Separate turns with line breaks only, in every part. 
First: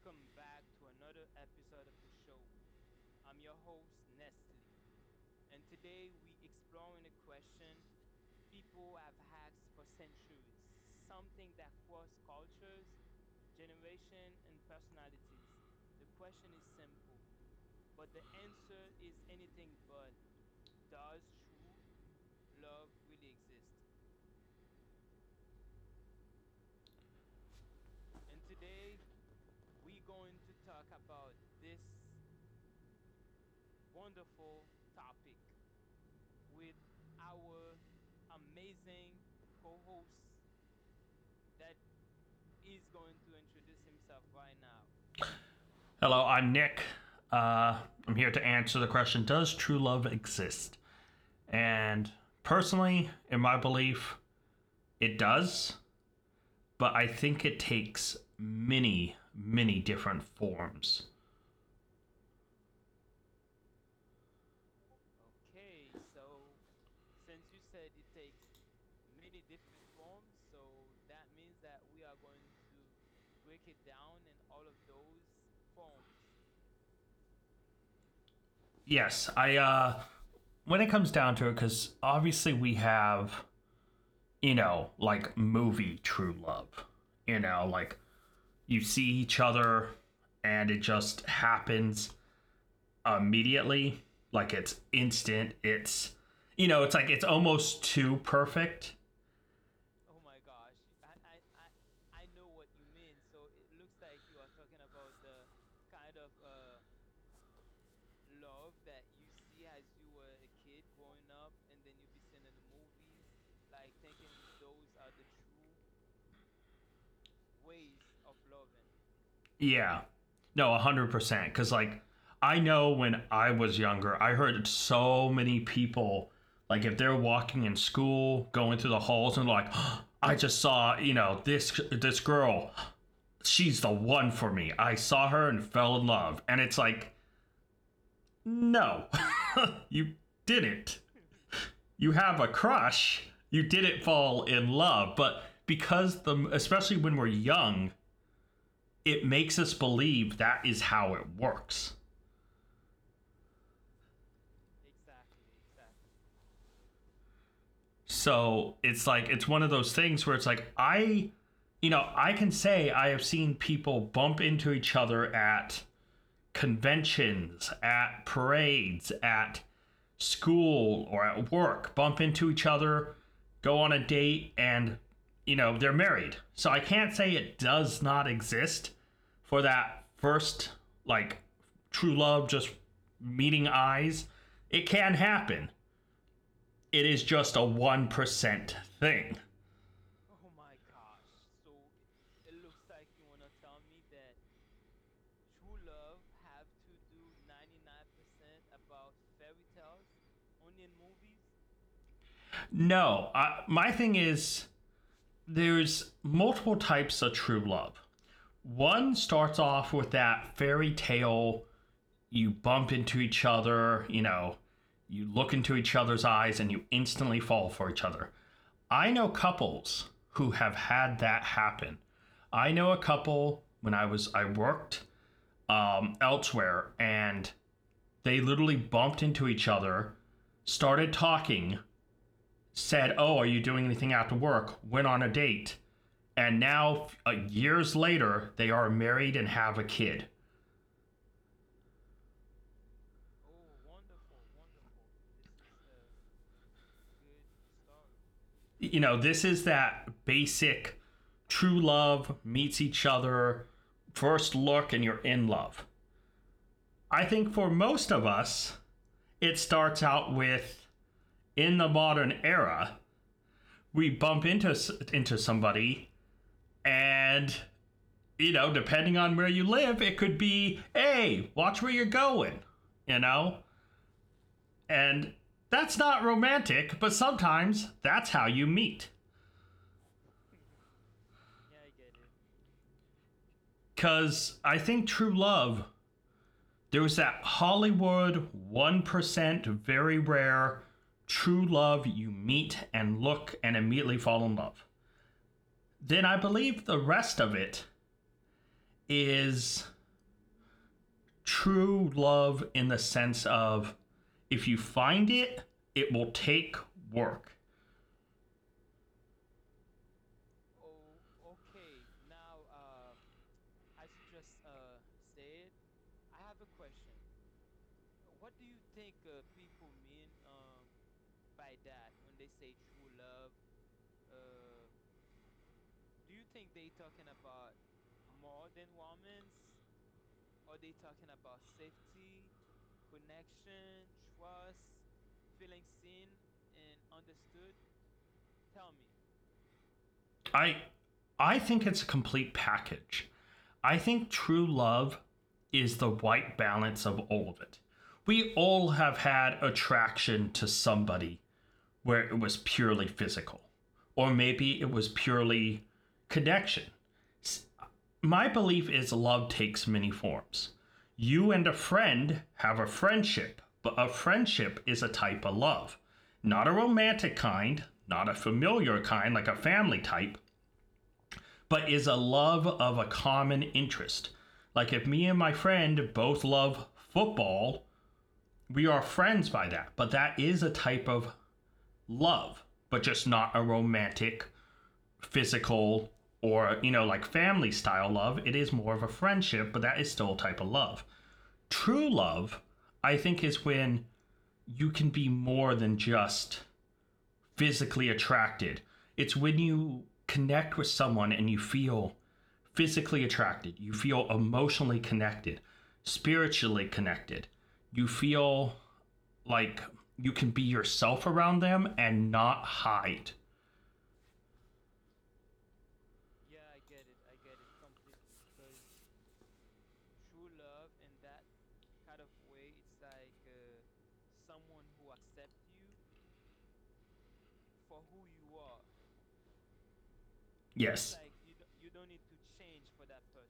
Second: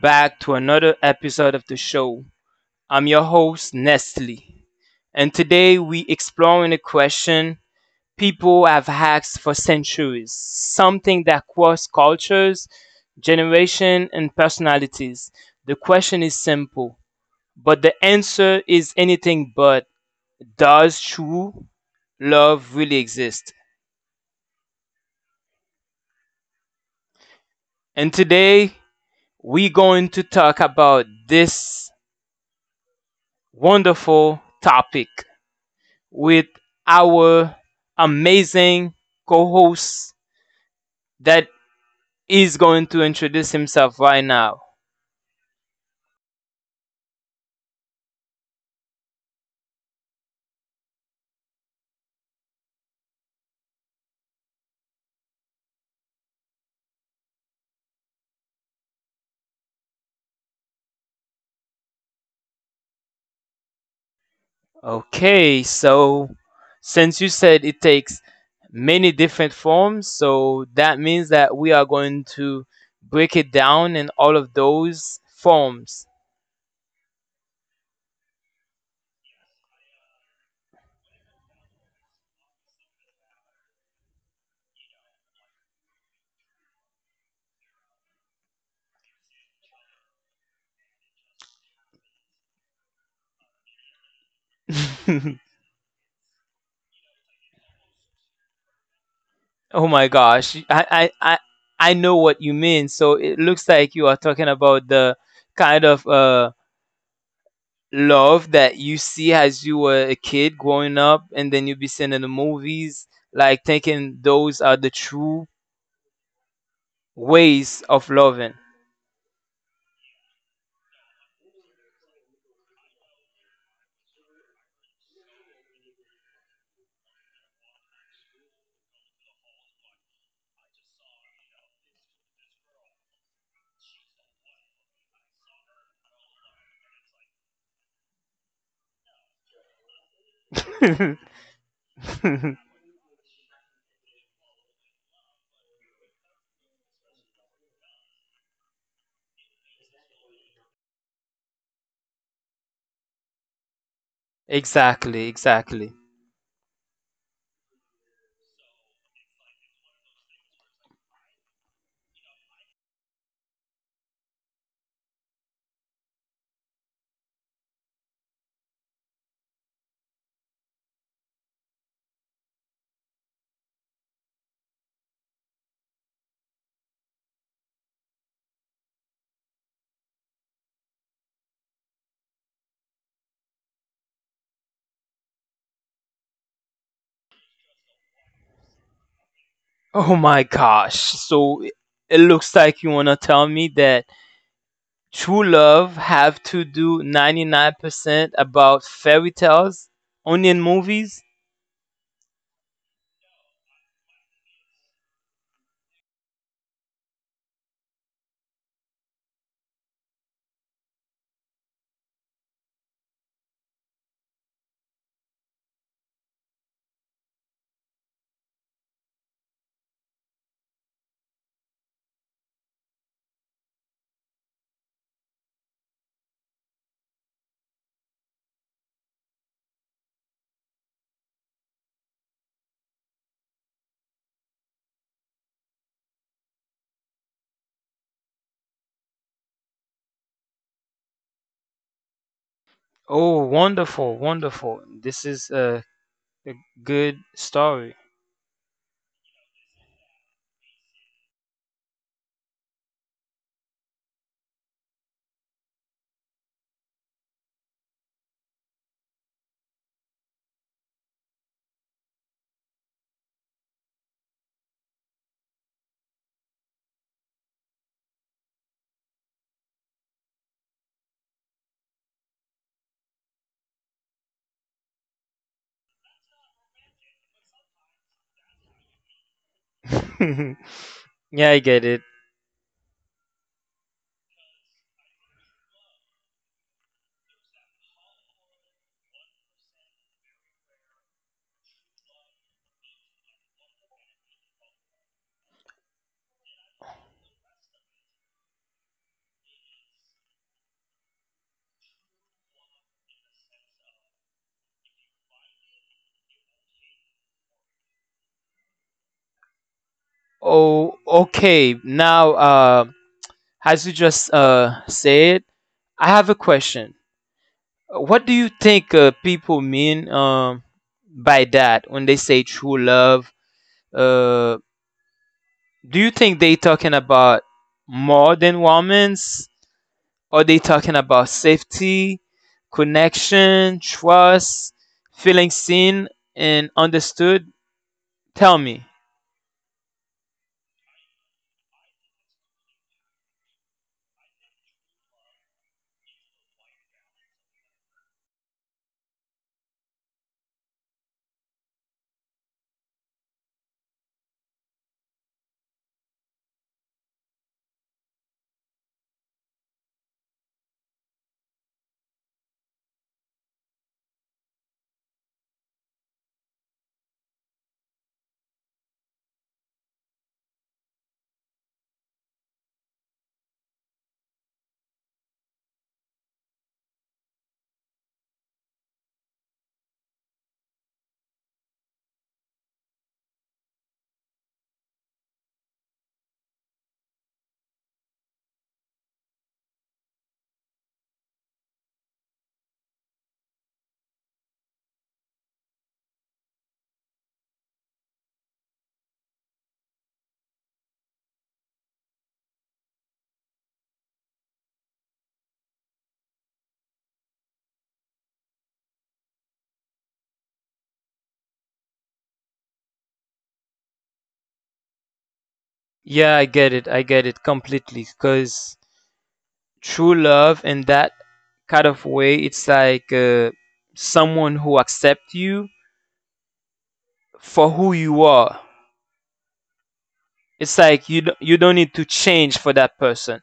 back to another episode of the show. I'm your host, Nestle, and today we exploring a question people have asked for centuries, something that crosses cultures, generation, and personalities. The question is simple, but the answer is anything but does true love really exist? And today we're going to talk about this wonderful topic with our amazing co host that is going to introduce himself right now.
Hello, I'm Nick. Uh, I'm here to answer the question, does true love exist? And personally, in my belief, it does, but I think it takes many, many different forms.
Okay, so since you said it takes many different forms, so that means that we are going to break it down in all of those forms.
Yes, when it comes down to it, because obviously we have, you know, like movie true love. You know, like you see each other and it just happens immediately. Like it's instant. It's you know, it's like it's almost too perfect.
Oh my gosh, I know what you mean. So it looks like you are talking about the kind of love that you see as you were a kid growing up and then you be seeing in the movies like thinking those are the true ways of loving.
Yeah. No, 100% cuz like I know when I was younger, I heard so many people, like if they're walking in school, going through the halls and like oh, I just saw, you know, this girl. She's the one for me. I saw her and fell in love. And it's like, no. You didn't. You have a crush, you didn't fall in love. But because the especially when we're young, it makes us believe that is how it works.
Exactly, exactly.
So it's like it's one of those things where it's like I you know, I can say I have seen people bump into each other at conventions, at parades, at school, or at work, bump into each other, go on a date, and, you know, they're married. So I can't say it does not exist for that first, like, true love, just meeting eyes. It can happen. It is just a 1% thing.
Oh my gosh, so it looks like you want to tell me that true love have to do 99% about fairy tales, only in movies?
No, my thing is there's multiple types of true love. One starts off with that fairy tale. You bump into each other, you know, you look into each other's eyes and you instantly fall for each other. I know couples who have had that happen. I know a couple when I worked elsewhere, and they literally bumped into each other, started talking, said, "Oh, are you doing anything after work?" Went on a date, and now years later they are married and have a kid.
Oh, wonderful, wonderful. This is a good story.
You know, this is that basic true love, meets each other, first look, and you're in love. I think for most of us, it starts out with, in the modern era, we bump into somebody, and you know, depending on where you live, it could be, "Hey, watch where you're going." You know? And that's not romantic, but sometimes that's how you meet.
Yeah, I get it.
Cuz I think true love, there was that Hollywood 1%, very rare, true love you meet and look and immediately fall in love. Then I believe the rest of it is true love in the sense of, if you find it, it will take work.
Oh, okay. Now, as you just said, I have a question. What do you think people mean by that when they say true love? Uh, do you think they talking about more than romance? Are they talking about safety, connection, trust, feeling seen and understood? Tell me.
I I think it's a complete package. I think true love is the right balance of all of it. We all have had attraction to somebody where it was purely physical, or maybe it was purely connection. My belief is love takes many forms. You and a friend have a friendship, but a friendship is a type of love. Not a romantic kind, not a familiar kind like a family type, but is a love of a common interest. Like if me and my friend both love football, we are friends by that, but that is a type of love, but just not a romantic, physical, or, you know, like family style love. It is more of a friendship, but that is still a type of love. True love, I think, is when you can be more than just physically attracted. It's when you connect with someone and you feel physically attracted, you feel emotionally connected, spiritually connected, you feel like you can be yourself around them and not hide.
Yeah, I get it. I get it completely. Because true love in that kind of way, it's like someone who accepts you for who you are. It's like
Yes.
you don't need to change for that person.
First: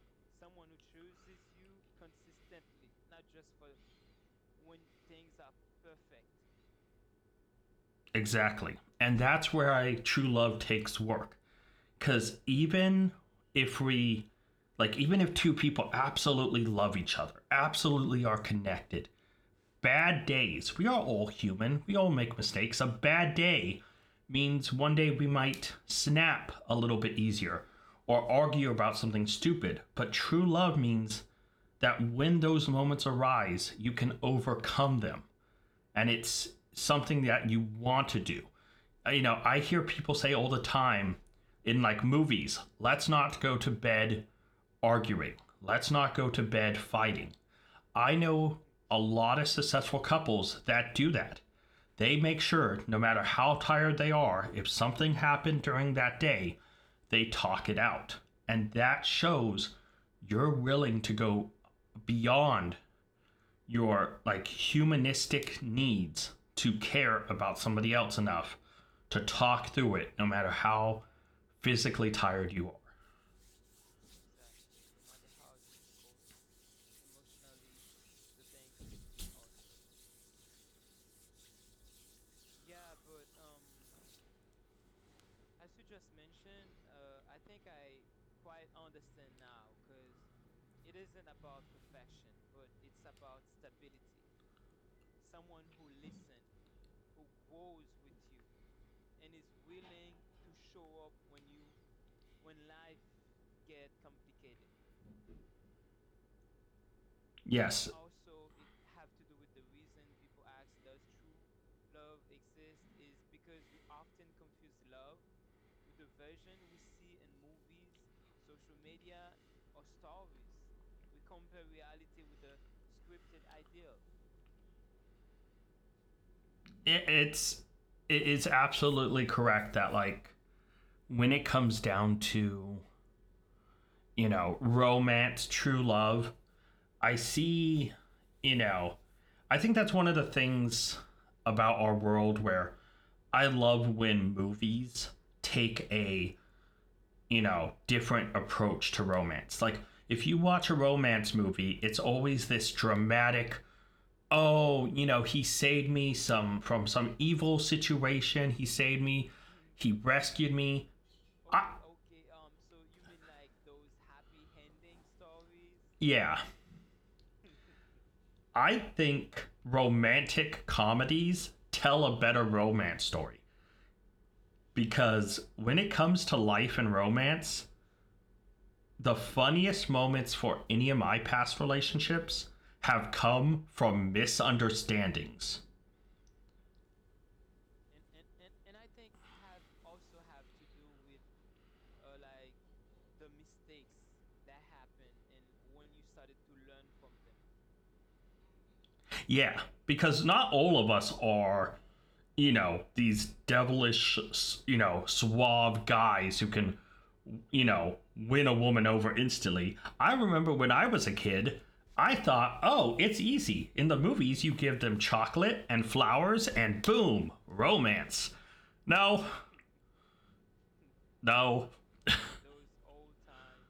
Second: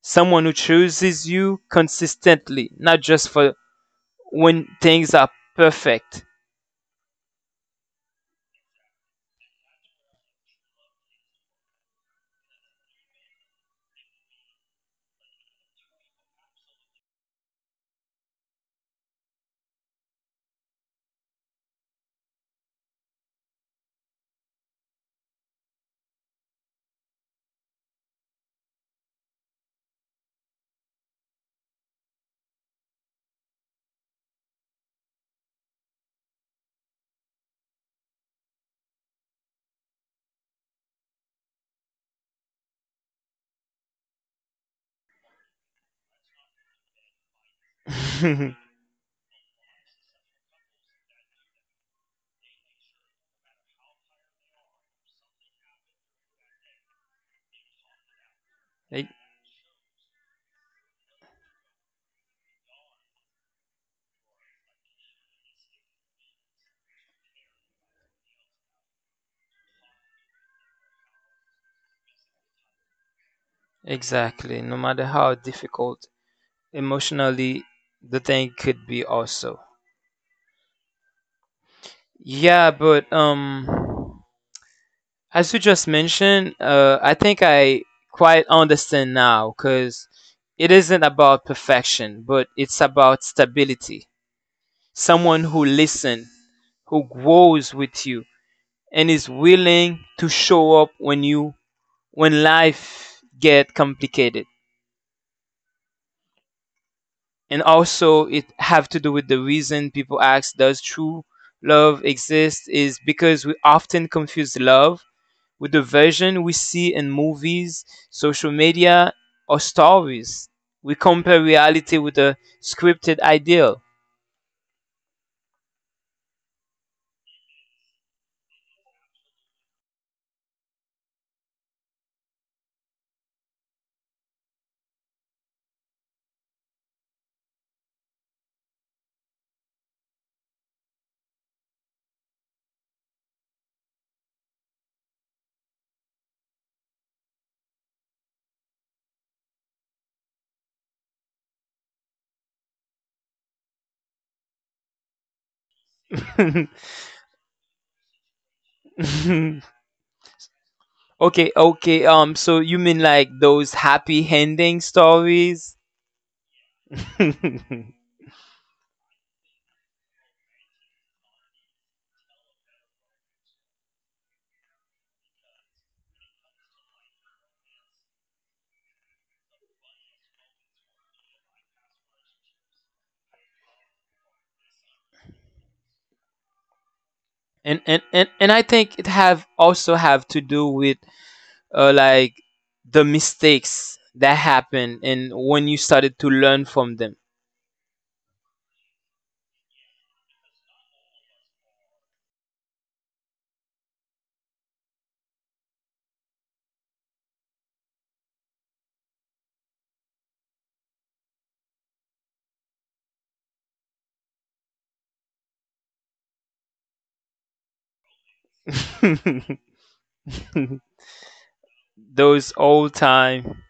Someone who chooses you consistently, not just for when things are perfect.
Exactly. And that's where I true love takes work. Cause even if we like even if two people absolutely love each other, absolutely are connected, bad days, we are all human, we all make mistakes. A bad day means one day we might snap a little bit easier or argue about something stupid. But true love means that when those moments arise, you can overcome them, and it's something that you want to do. You know, I hear people say all the time in like movies, let's not go to bed arguing. Let's not go to bed fighting. I know a lot of successful couples that do that. They make sure, no matter how tired they are, if something happened during that day, they talk it out. And that
E-
shows you're willing to go beyond your like humanistic needs to care about somebody else enough to talk through it no matter how physically tired you are.
exactly. No matter how difficult emotionally the thing could be also. Yeah, but as you just mentioned, I think I quite understand now cuz it isn't about perfection, but it's about stability. Someone who listens who grows with you and is willing to show up when life get complicated. And
Yes,
also it have to do with the reason people ask does true love exist is because we often confuse love with the version we see in movies, social media or stories. We compare reality with a scripted ideal.
it it is absolutely correct that, like, when it comes down to, you know, romance, true love, I see, you know, I think that's one of the things about our world where I love when movies take a, you know, different approach to romance. Like, if you watch a romance movie, it's always this dramatic, oh, you know, he saved me some from some evil situation. He saved me. He rescued me.
Okay,
I,
okay. So you mean like those happy ending stories?
yeah.
and
I think romantic comedies tell a better romance story because when it comes to life and romance, the funniest moments for any of my past relationships have come from misunderstandings.
and I think it have also have to do with like the mistakes that happened and when you started to learn from them.
Yeah, because not all of us are, you know, these devilish, you know, suave guys who can, you know, win a woman over instantly. I remember when I was a kid, I thought, oh, it's easy. In the movies, you give them chocolate and flowers and boom, romance. No, no,
Those old time.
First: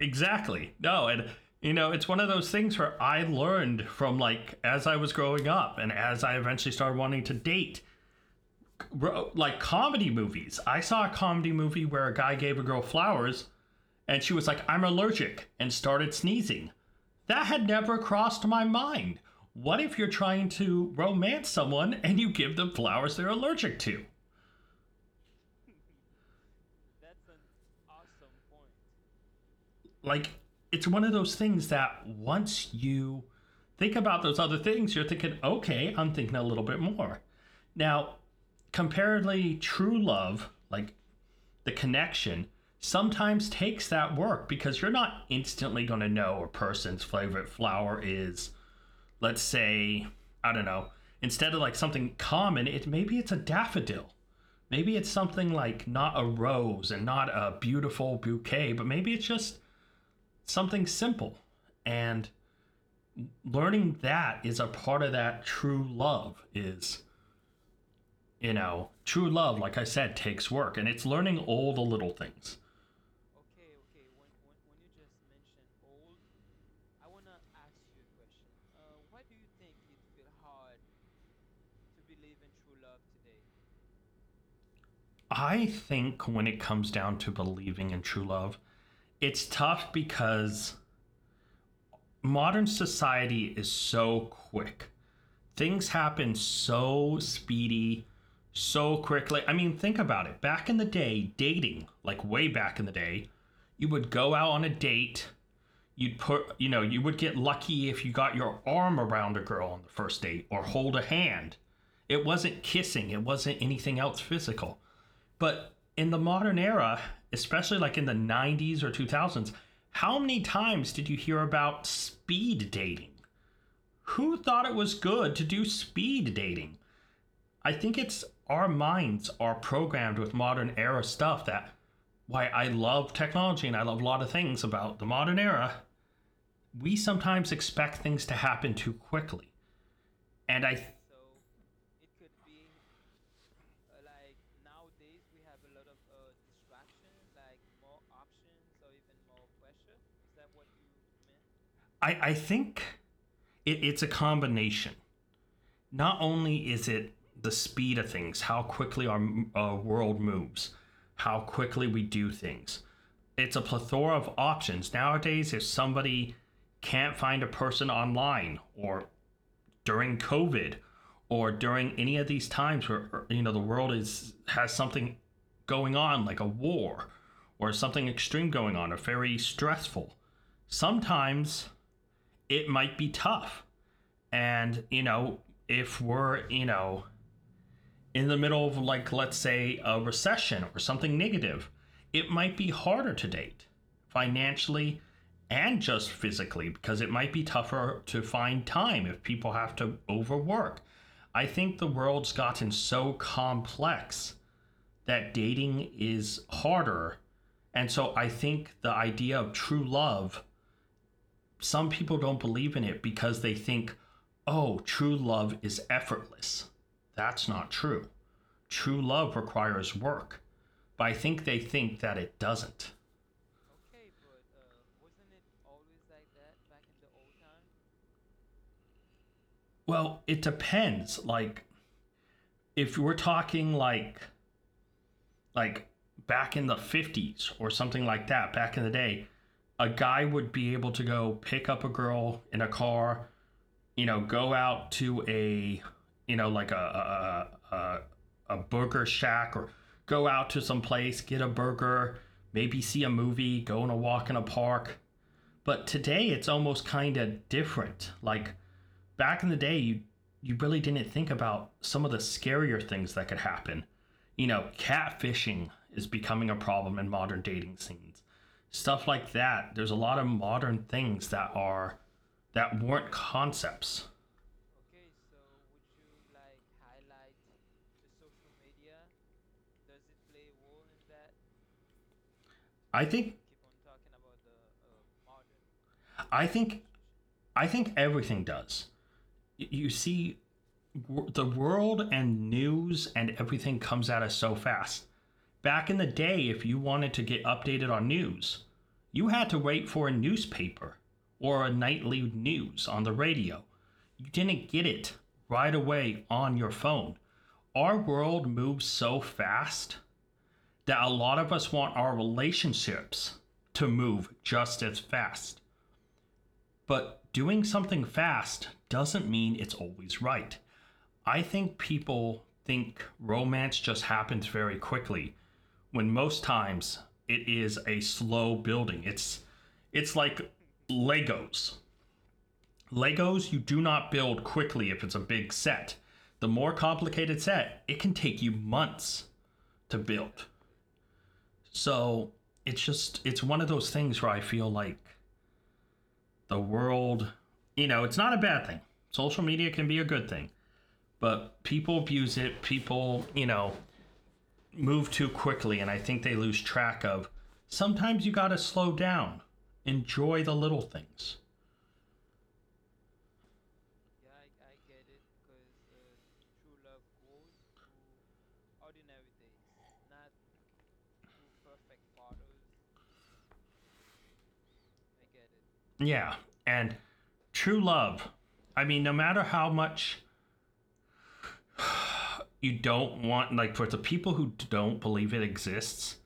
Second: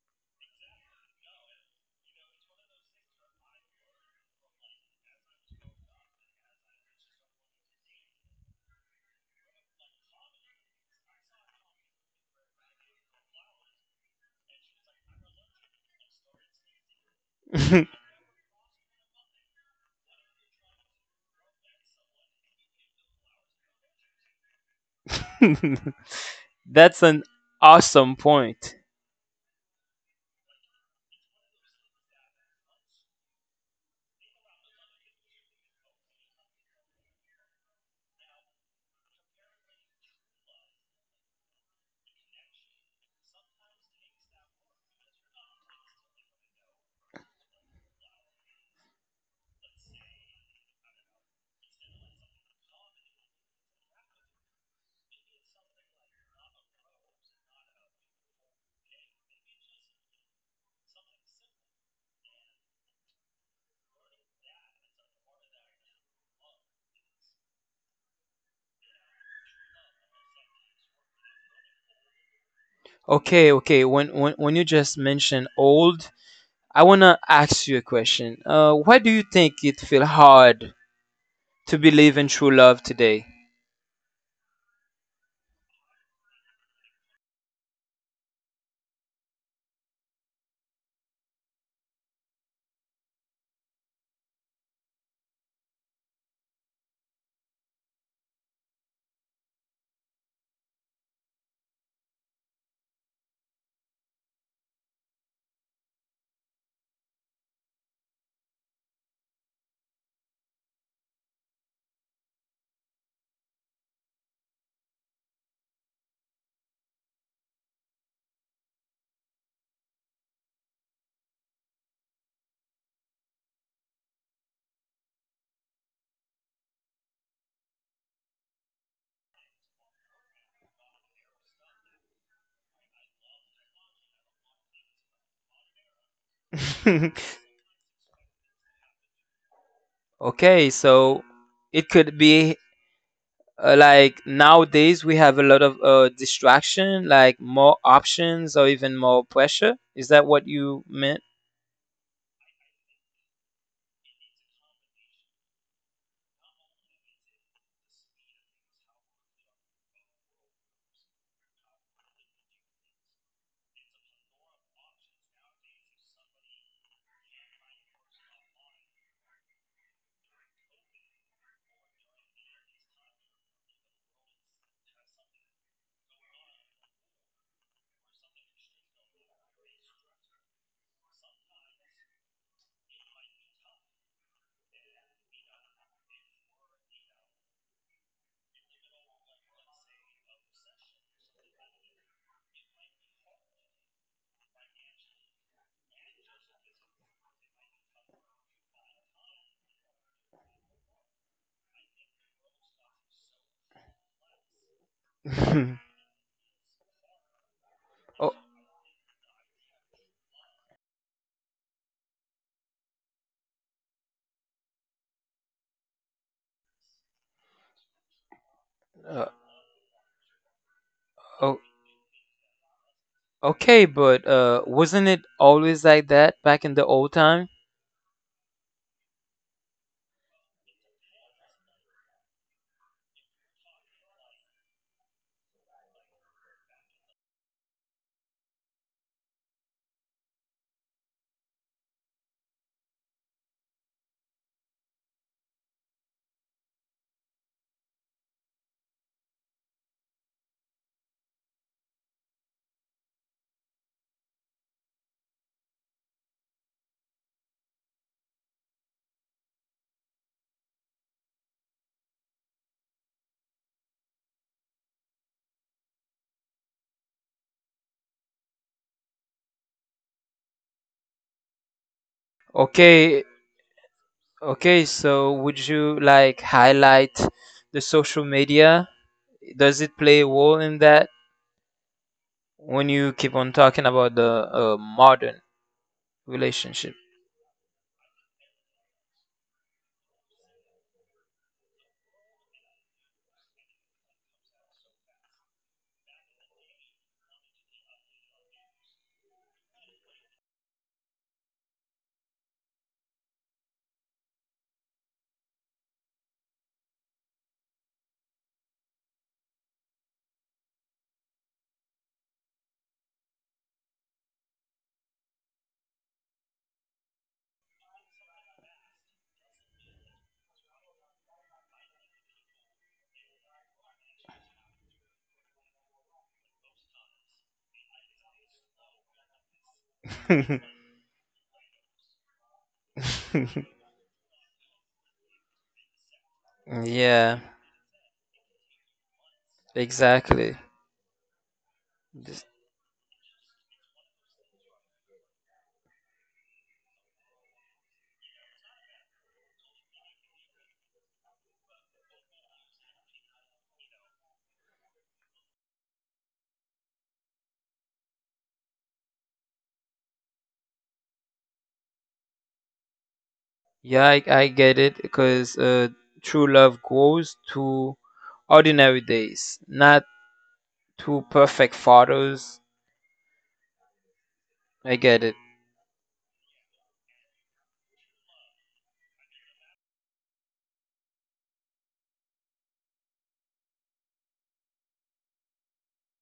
exactly. No, and you know, it's one of those things where I learned from, like, as I was growing up and as I eventually started wanting to date, like comedy movies. I saw a comedy movie where a guy gave a girl flowers and she was like, I'm allergic, and started sneezing. That had never crossed my mind. What if you're trying to romance someone and you give them flowers they're allergic to?
That's an awesome point.
Like, it's one of those things that once you think about those other things, you're thinking, okay, I'm thinking a little bit more. Now, comparatively, true love, like the connection, sometimes takes that work because you're not instantly going to know a person's favorite flower is, let's say, I don't know, instead of like something common, it maybe it's a daffodil, maybe it's something like not a rose and not a beautiful bouquet, but maybe it's just something simple, and learning that is a part of that true love is, you know, true love like I said takes work, and it's learning all the little things.
Okay, okay. When you just mentioned old, I want to ask you a question. Why do you think it feel hard to believe in true love today?
I think when it comes down to believing in true love, it's tough because modern society is so quick. Things happen so speedy, so quickly. I mean, think about it. Back in the day, dating, like way back in the day, you would go out on a date. You'd put, you know, you would get lucky if you got your arm around a girl on the first date or hold a hand. It wasn't kissing, it wasn't anything else physical, but in the modern era, especially like in the 90s or 2000s, how many times did you hear about speed dating? Who thought it was good to do speed dating? I think it's our minds are programmed with modern era stuff that, why I love technology and I love a lot of things about the modern era, we sometimes expect things to happen too quickly. And
Okay,
I
so it could be like nowadays we have a lot of distraction, like more options or even more pressure. Is that what you meant?
I think it's a combination. Not only is it the speed of things, how quickly our world moves, how quickly we do things. It's a plethora of options. Nowadays, if somebody can't find a person online or during COVID or during any of these times where you know the world is has something going on like a war or something extreme going on or very stressful, sometimes it might be tough, and, you know, if we're, you know, in the middle of like, let's say, a recession or something negative, it might be harder to date financially and just physically because it might be tougher to find time if people have to overwork. I think the world's gotten so complex that dating is harder. And so I
oh,
think the idea of true love, some people don't believe in it because they think, oh, true love is effortless. That's not true. True
uh,
love requires work, but I think
oh,
they think that it doesn't.
okay, but wasn't it always like that back in the old time?
Well, it depends. Like, if we're talking like back in the 50s or something like that, back in the day, a guy would be able to go pick up a girl in a car, you know, go out to a, you know, like a burger shack or go out to some place, get a burger, maybe see a movie, go on a walk in a park. But today it's almost kind of different. Like, back in the day, you really didn't think about some of the scarier things that could happen. You know, catfishing is becoming a problem in modern dating scenes. Stuff like that. There's a lot of modern things that are that weren't
Okay,
concepts.
okay. So would you like highlight the social media does it play a role in that when
I
you keep
think
on talking about the modern
I think
relationship?
I think everything does. You see, the world and news and everything comes at us so fast. Back in the day, if you wanted to get updated on news, you had to wait for a newspaper or a nightly news on the radio. You didn't get it right away on your phone. Our world moves so fast that a lot of us want our relationships to move just as fast. But doing something fast doesn't mean it's always right. I think people think romance just happens very quickly when most times it is a slow building. It's like Legos. Legos you do not build quickly if it's a big set. The more complicated
Yeah,
set, it can take you months to build.
exactly.
So,
This-
it's just it's one of those things where I feel like the world, you know, it's not a bad thing. Social media can be a good thing, but people abuse it. People, you know, move too quickly, and I think they lose track of sometimes you got to slow down, enjoy the little things.
yeah, I get it because true love grows to ordinary days not to perfect photos. I get it.
Yeah. And true love, I mean, no matter how much you don't want, like for the people who don't believe it exists,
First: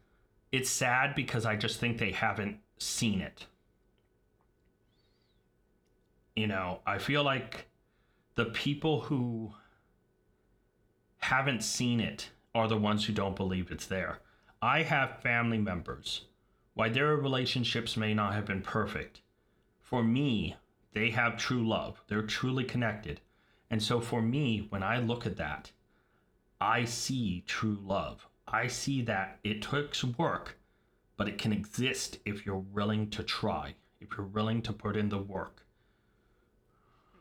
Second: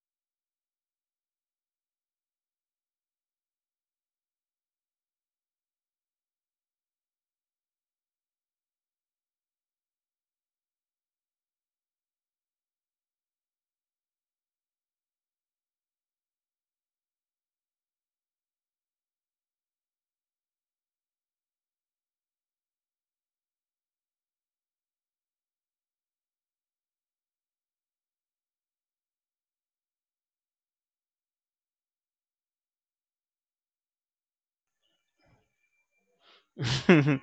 it's sad because I just think they haven't seen it. You know, I feel like the people who haven't seen it are the ones who don't believe it's there. I have family members. While their relationships may not have been perfect. For me, they have true love. They're truly connected. And so for me, when I look at that, I see true love. I see that it takes work, but it can exist if you're willing to try, if you're willing to put in the work.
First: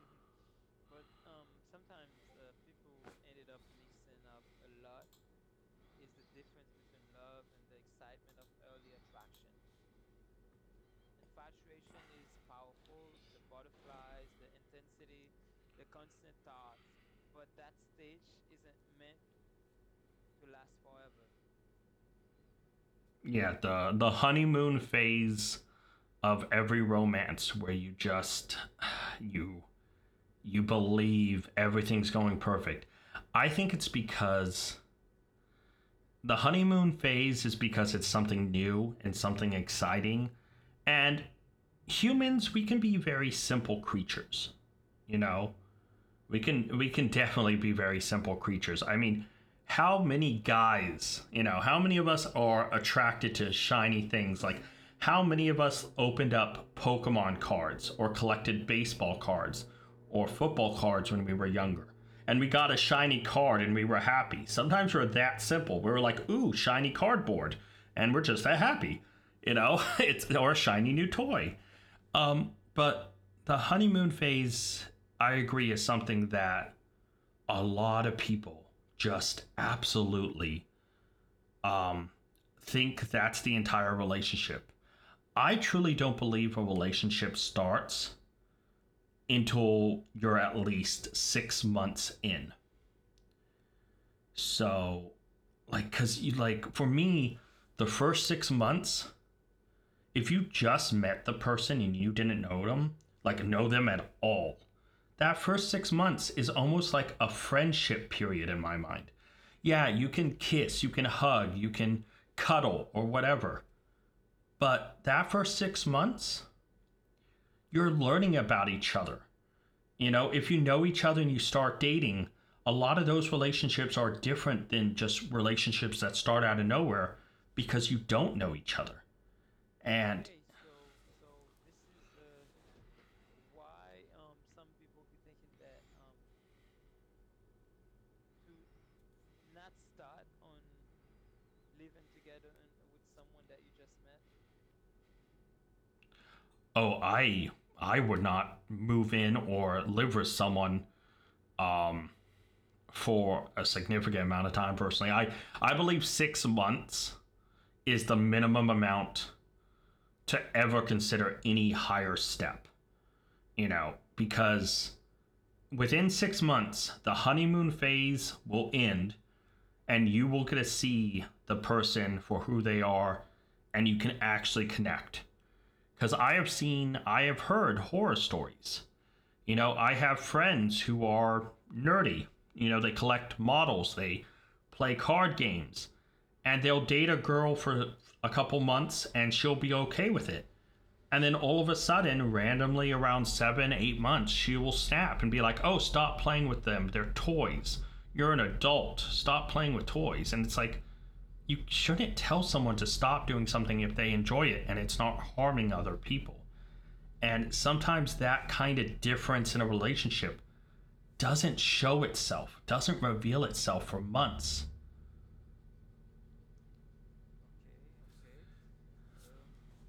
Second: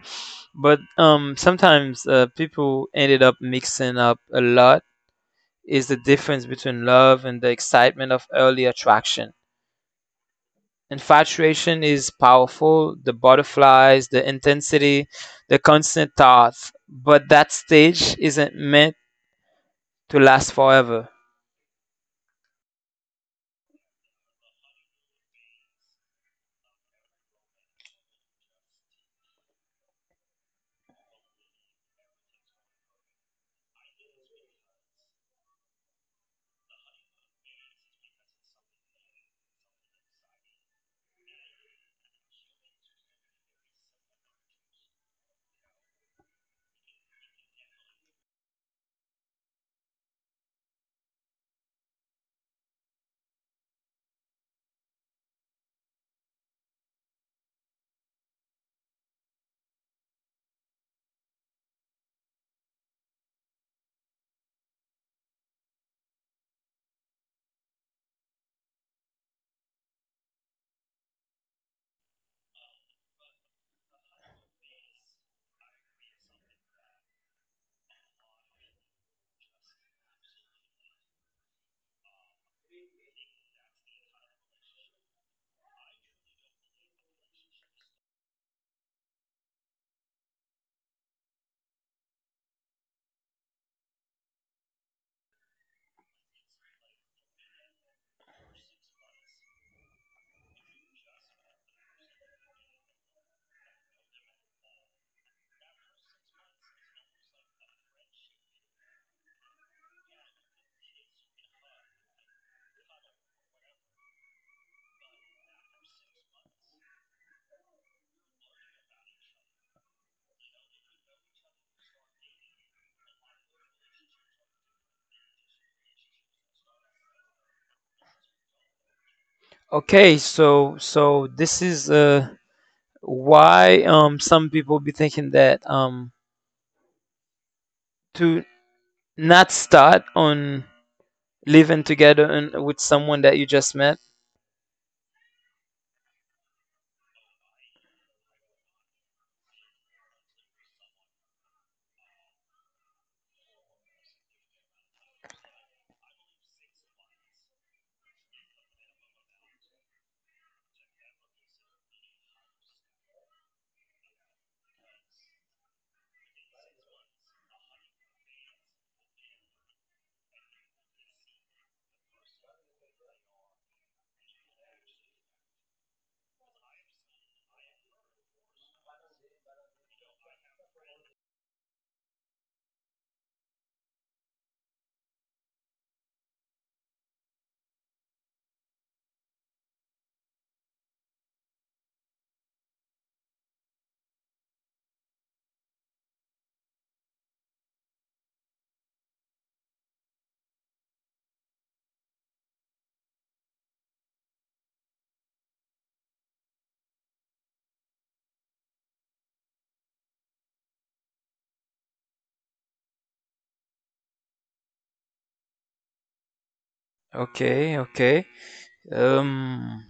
But sometimes people ended up mixing up a lot is the difference between love and the excitement of early attraction. Infatuation is powerful, the butterflies, the intensity, the constant thoughts, but that stage isn't meant to last forever.
Yeah, the honeymoon phase of every romance where you just you you believe everything's going perfect. I think it's because the honeymoon phase is because it's something new and something exciting. And humans, we can be very simple creatures, you know? We can definitely be very simple creatures. I mean, how many guys, you know, how many of us are attracted to shiny things? Like how many of us opened up Pokemon cards or collected baseball cards or football cards when we were younger? And we got a shiny card and we were happy. Sometimes we're that simple. We were like, "Ooh, shiny cardboard." And we're just that happy. You know, it's or a shiny new toy. But the honeymoon phase, I agree, is something that a lot of people just absolutely um, think that's the entire relationship. I truly don't believe a relationship starts until you're at least 6 months in. So, like, cause you like for me, the first 6 months if you just met the person and you didn't know them, like know them at all, that first 6 months is almost like a friendship period in my mind. Yeah, you can kiss, you can hug, you can cuddle or whatever. But that first 6 months, you're learning about each other. You know, if you know each other and you start dating, a lot of those relationships are different than just relationships that start out of nowhere because you don't know each other.
Okay,
And
so this is why some people be thinking that to not start on living together and with someone that you just met.
oh, I would not move in or live with someone um for a significant amount of time personally. I believe 6 months is the minimum amount to ever consider any higher step, you know, because within 6 months the honeymoon phase will end and you will get to see the person for who they are and you can actually connect. Cuz I have heard horror stories. You know, I have friends who are nerdy. You know, they collect models, they play card games, and they'll date a girl for a couple months and she'll be okay with it. And then all of a sudden, randomly around seven, 8 months, she will snap and be like, oh, stop playing with them. They're toys. You're an adult. Stop playing with toys. And it's like, you shouldn't tell someone to stop doing something if they enjoy it and it's not harming other people. And sometimes that kind of difference in a relationship doesn't show itself, doesn't reveal itself for months.
Okay, okay. Um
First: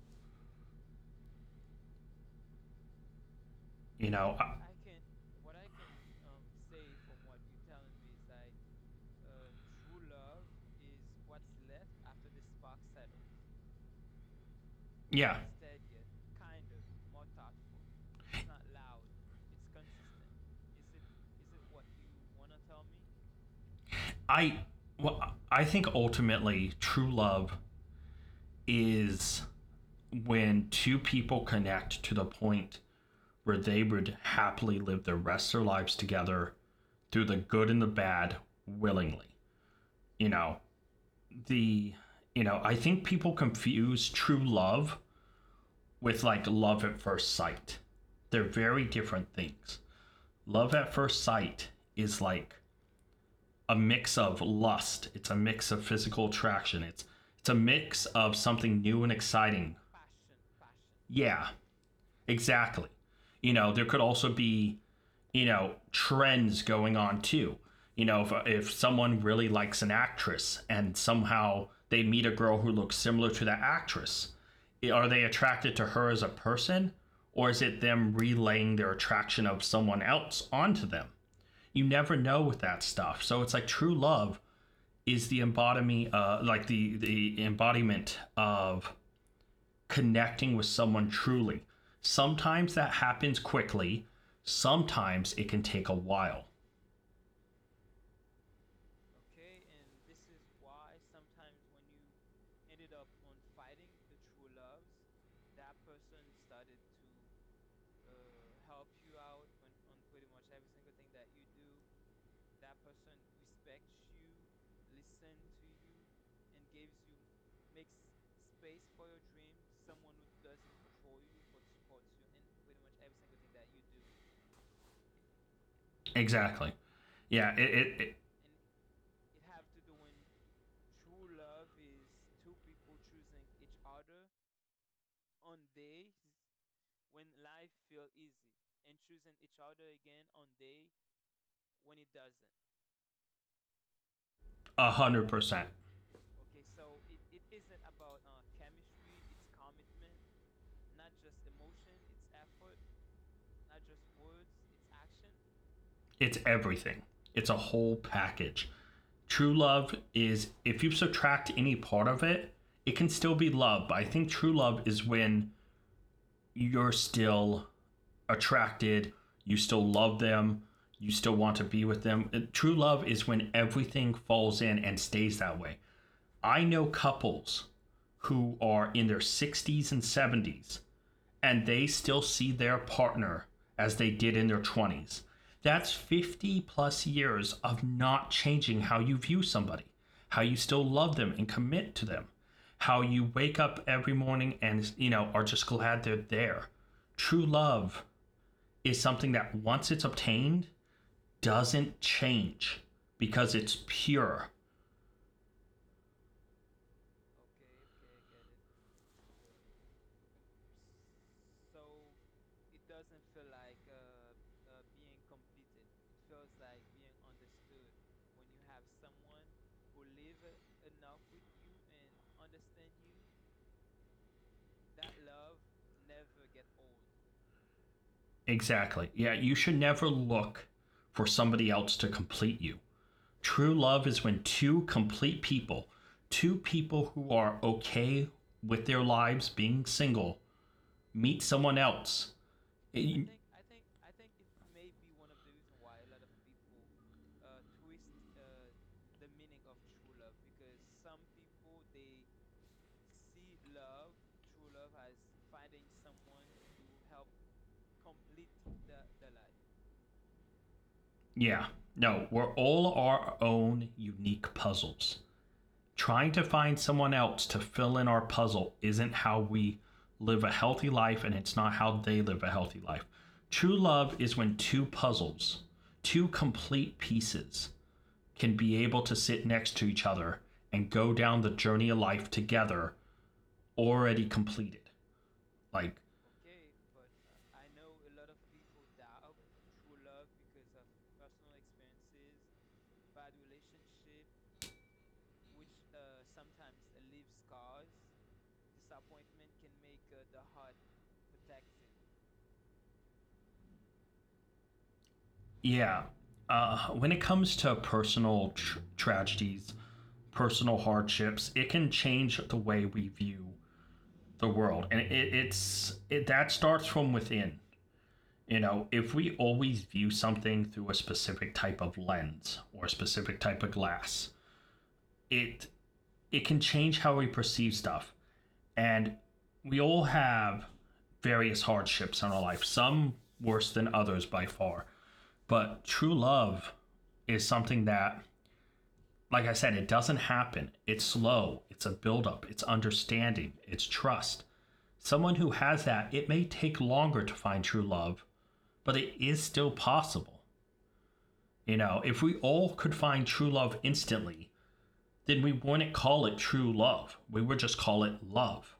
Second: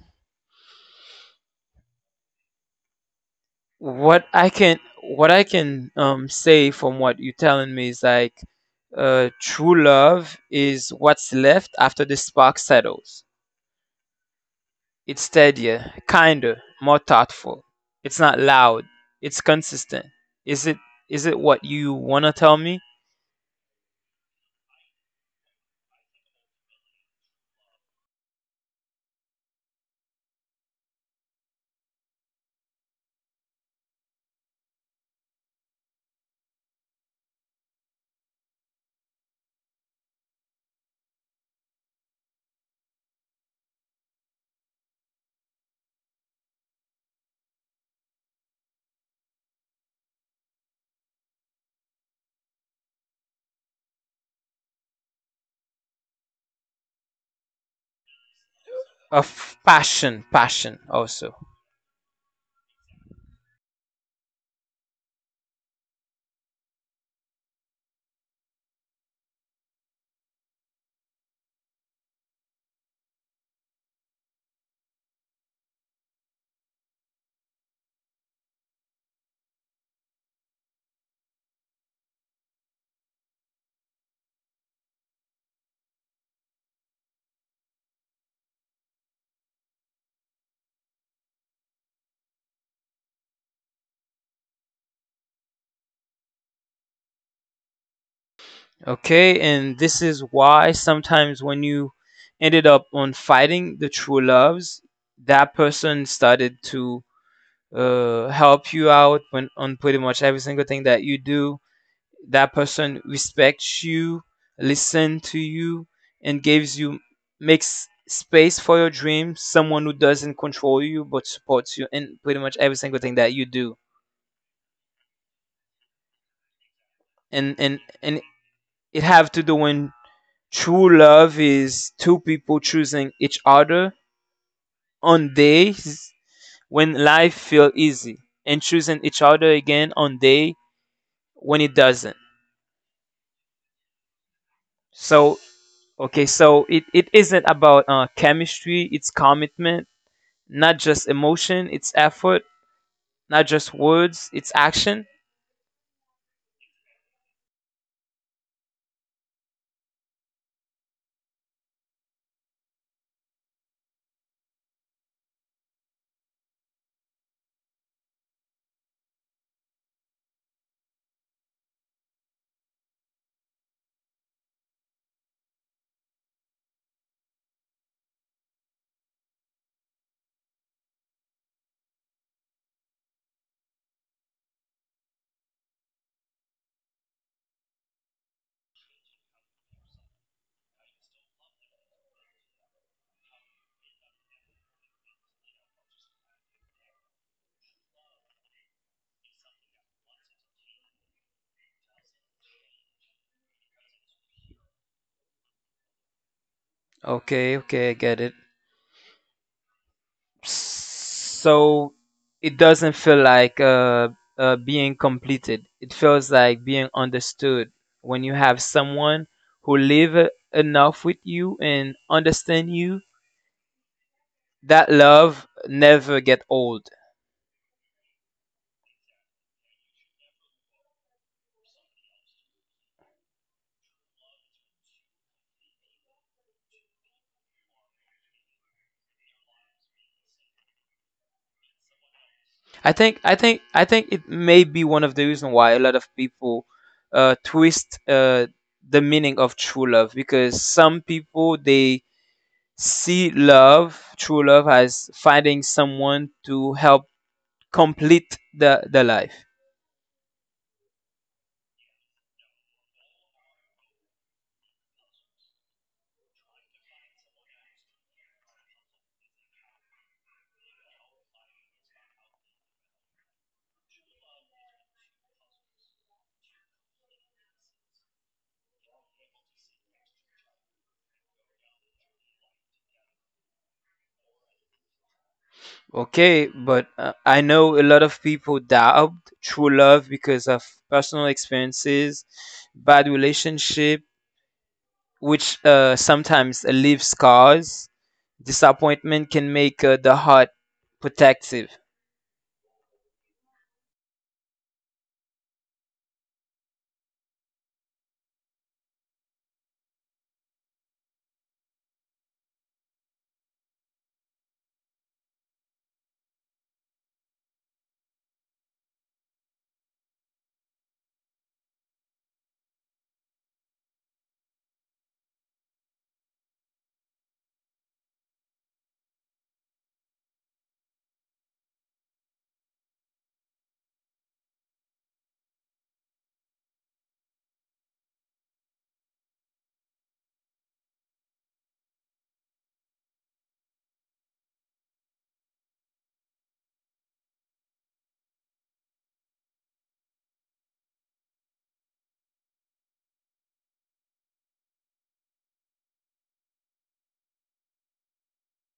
You
what
know,
I
I
can what I can say from what you're telling me is like true love is what's left after the spark settles. It's
yeah,
steadier, kinder, more thoughtful. It's not loud. It's consistent. Is it is it what you wanna tell me?
I well, I think ultimately true love is when two people connect to the point where they would happily live the rest of their lives together through the good and the bad willingly. You know, the you know, I think people confuse true love with like love at first sight. They're very different things. Love at first sight is like a mix of lust, it's a mix of physical attraction, it's a mix of something new and
Of
exciting.
passion also.
Yeah, exactly. You know, there could also be, you know, trends going on too. You know, if someone really likes an actress and somehow they meet a girl who looks similar to that actress, are they attracted to her as a person? Or is it them relaying their attraction of someone else onto them? You never know with that stuff. So it's like true love is the embodiment, like the embodiment of connecting with someone truly. Sometimes that happens quickly, sometimes it can take a while.
Okay, and this is why sometimes when you ended up on fighting the true loves, that person started to help you out when on pretty much every single thing that you do, that person respects you, listen to you, and gives you makes space for your dreams. Someone who doesn't control you but supports you in pretty much every single thing that you do.
Exactly. Yeah, it,
And and
it, it
and it have to do when true love is two people choosing each other on days when life feel easy and choosing each other again on day when it doesn't. So,
100%.
okay, so it isn't about chemistry, it's commitment. Not just emotion, it's effort. Not just words, it's action.
It's everything, it's a whole package. True love is, if you subtract any part of it, it can still be love. But I think true love is when you're still attracted, you still love them, you still want to be with them. True love is when everything falls in and stays that way. I know couples who are in their 60s and 70s and they still see their partner as they did in their 20s. That's 50 plus years of not changing how you view somebody, how you still love them and commit to them, how you wake up every morning and, you know, are just glad they're there. True love is something that once it's obtained doesn't change because it's pure.
Okay, okay, I get it. So it doesn't feel like being completed. It feels like being understood when you have someone who live enough with you and understand you. That love never get old.
Exactly. Yeah, you should never look for somebody else to complete you. True love is when two complete people, two people who are okay with their lives being single, meet someone else.
I
I
think I think
think
I think it may be one of the reason why a lot of people twist the meaning of true love because some people they see love, true love, as finding someone to help complete the life.
yeah. No, we're all our own unique puzzles. Trying to find someone else to fill in our puzzle isn't how we live a healthy life, and it's not how they live a healthy life. True love is when two puzzles, two complete pieces, can be able to sit next to each other and go down the journey of life together, already completed. Like,
Okay, but I know a lot of people doubt true love because of personal experiences, bad relationship, which sometimes leave scars. Disappointment can make the heart protective.
yeah, when it comes to personal tragedies, personal hardships, it can change the way we view the world, and that starts from within. You know, if we always view something through a specific type of lens or a specific type of glass, it it can change how we perceive stuff. And we all have various hardships in our life, some worse than others by far. But true love is something that, like I said, it doesn't happen. It's slow, it's a buildup, it's understanding, it's trust. Someone who has that, it may take longer to find true love, but it is still possible. You know, if we all could find true love instantly, then we wouldn't call it true love. We would just call it love.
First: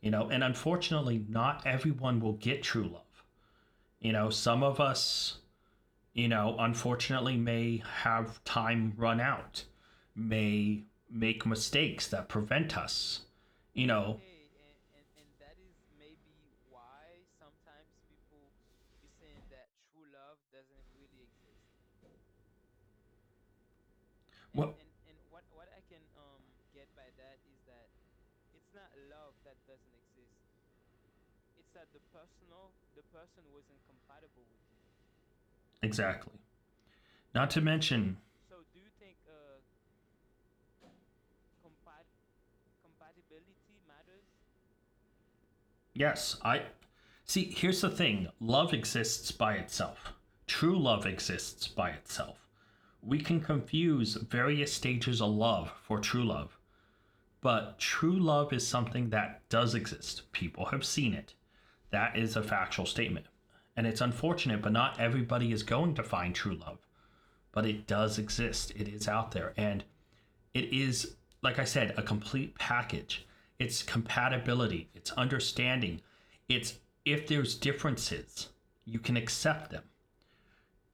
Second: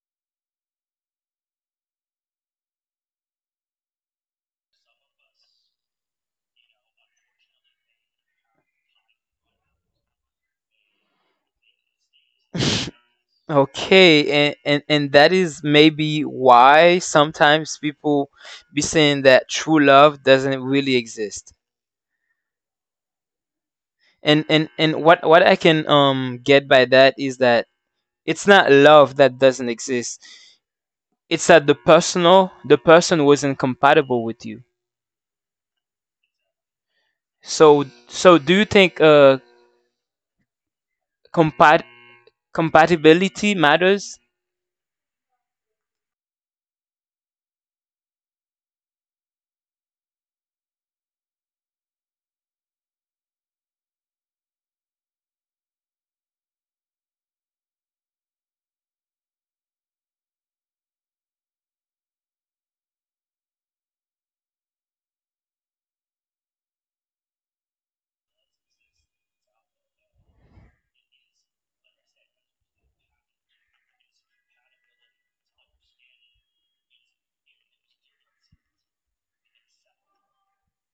You know, and unfortunately, not everyone will get true love. You know, some of us, you know, unfortunately may have time run out, may make mistakes that prevent us, you know,
Okay, and that is maybe why sometimes people be saying that true love doesn't really exist. And and
well,
and what I can get by that is that it's not love that doesn't exist. It's that the person wasn't compatible with you.
exactly. Not to
So
mention,
do you think compat compatibility matters?
yes, I see. Here's the thing, love exists by itself, true love exists by itself. We can confuse various stages of love for true love, but true love is something that does exist. People have seen it. That is a factual statement. And it's unfortunate, but not everybody is going to find true love. But it does exist, it is out there. And it is, like I said, a complete package. It's compatibility, it's understanding, it's if there's differences, you can accept them.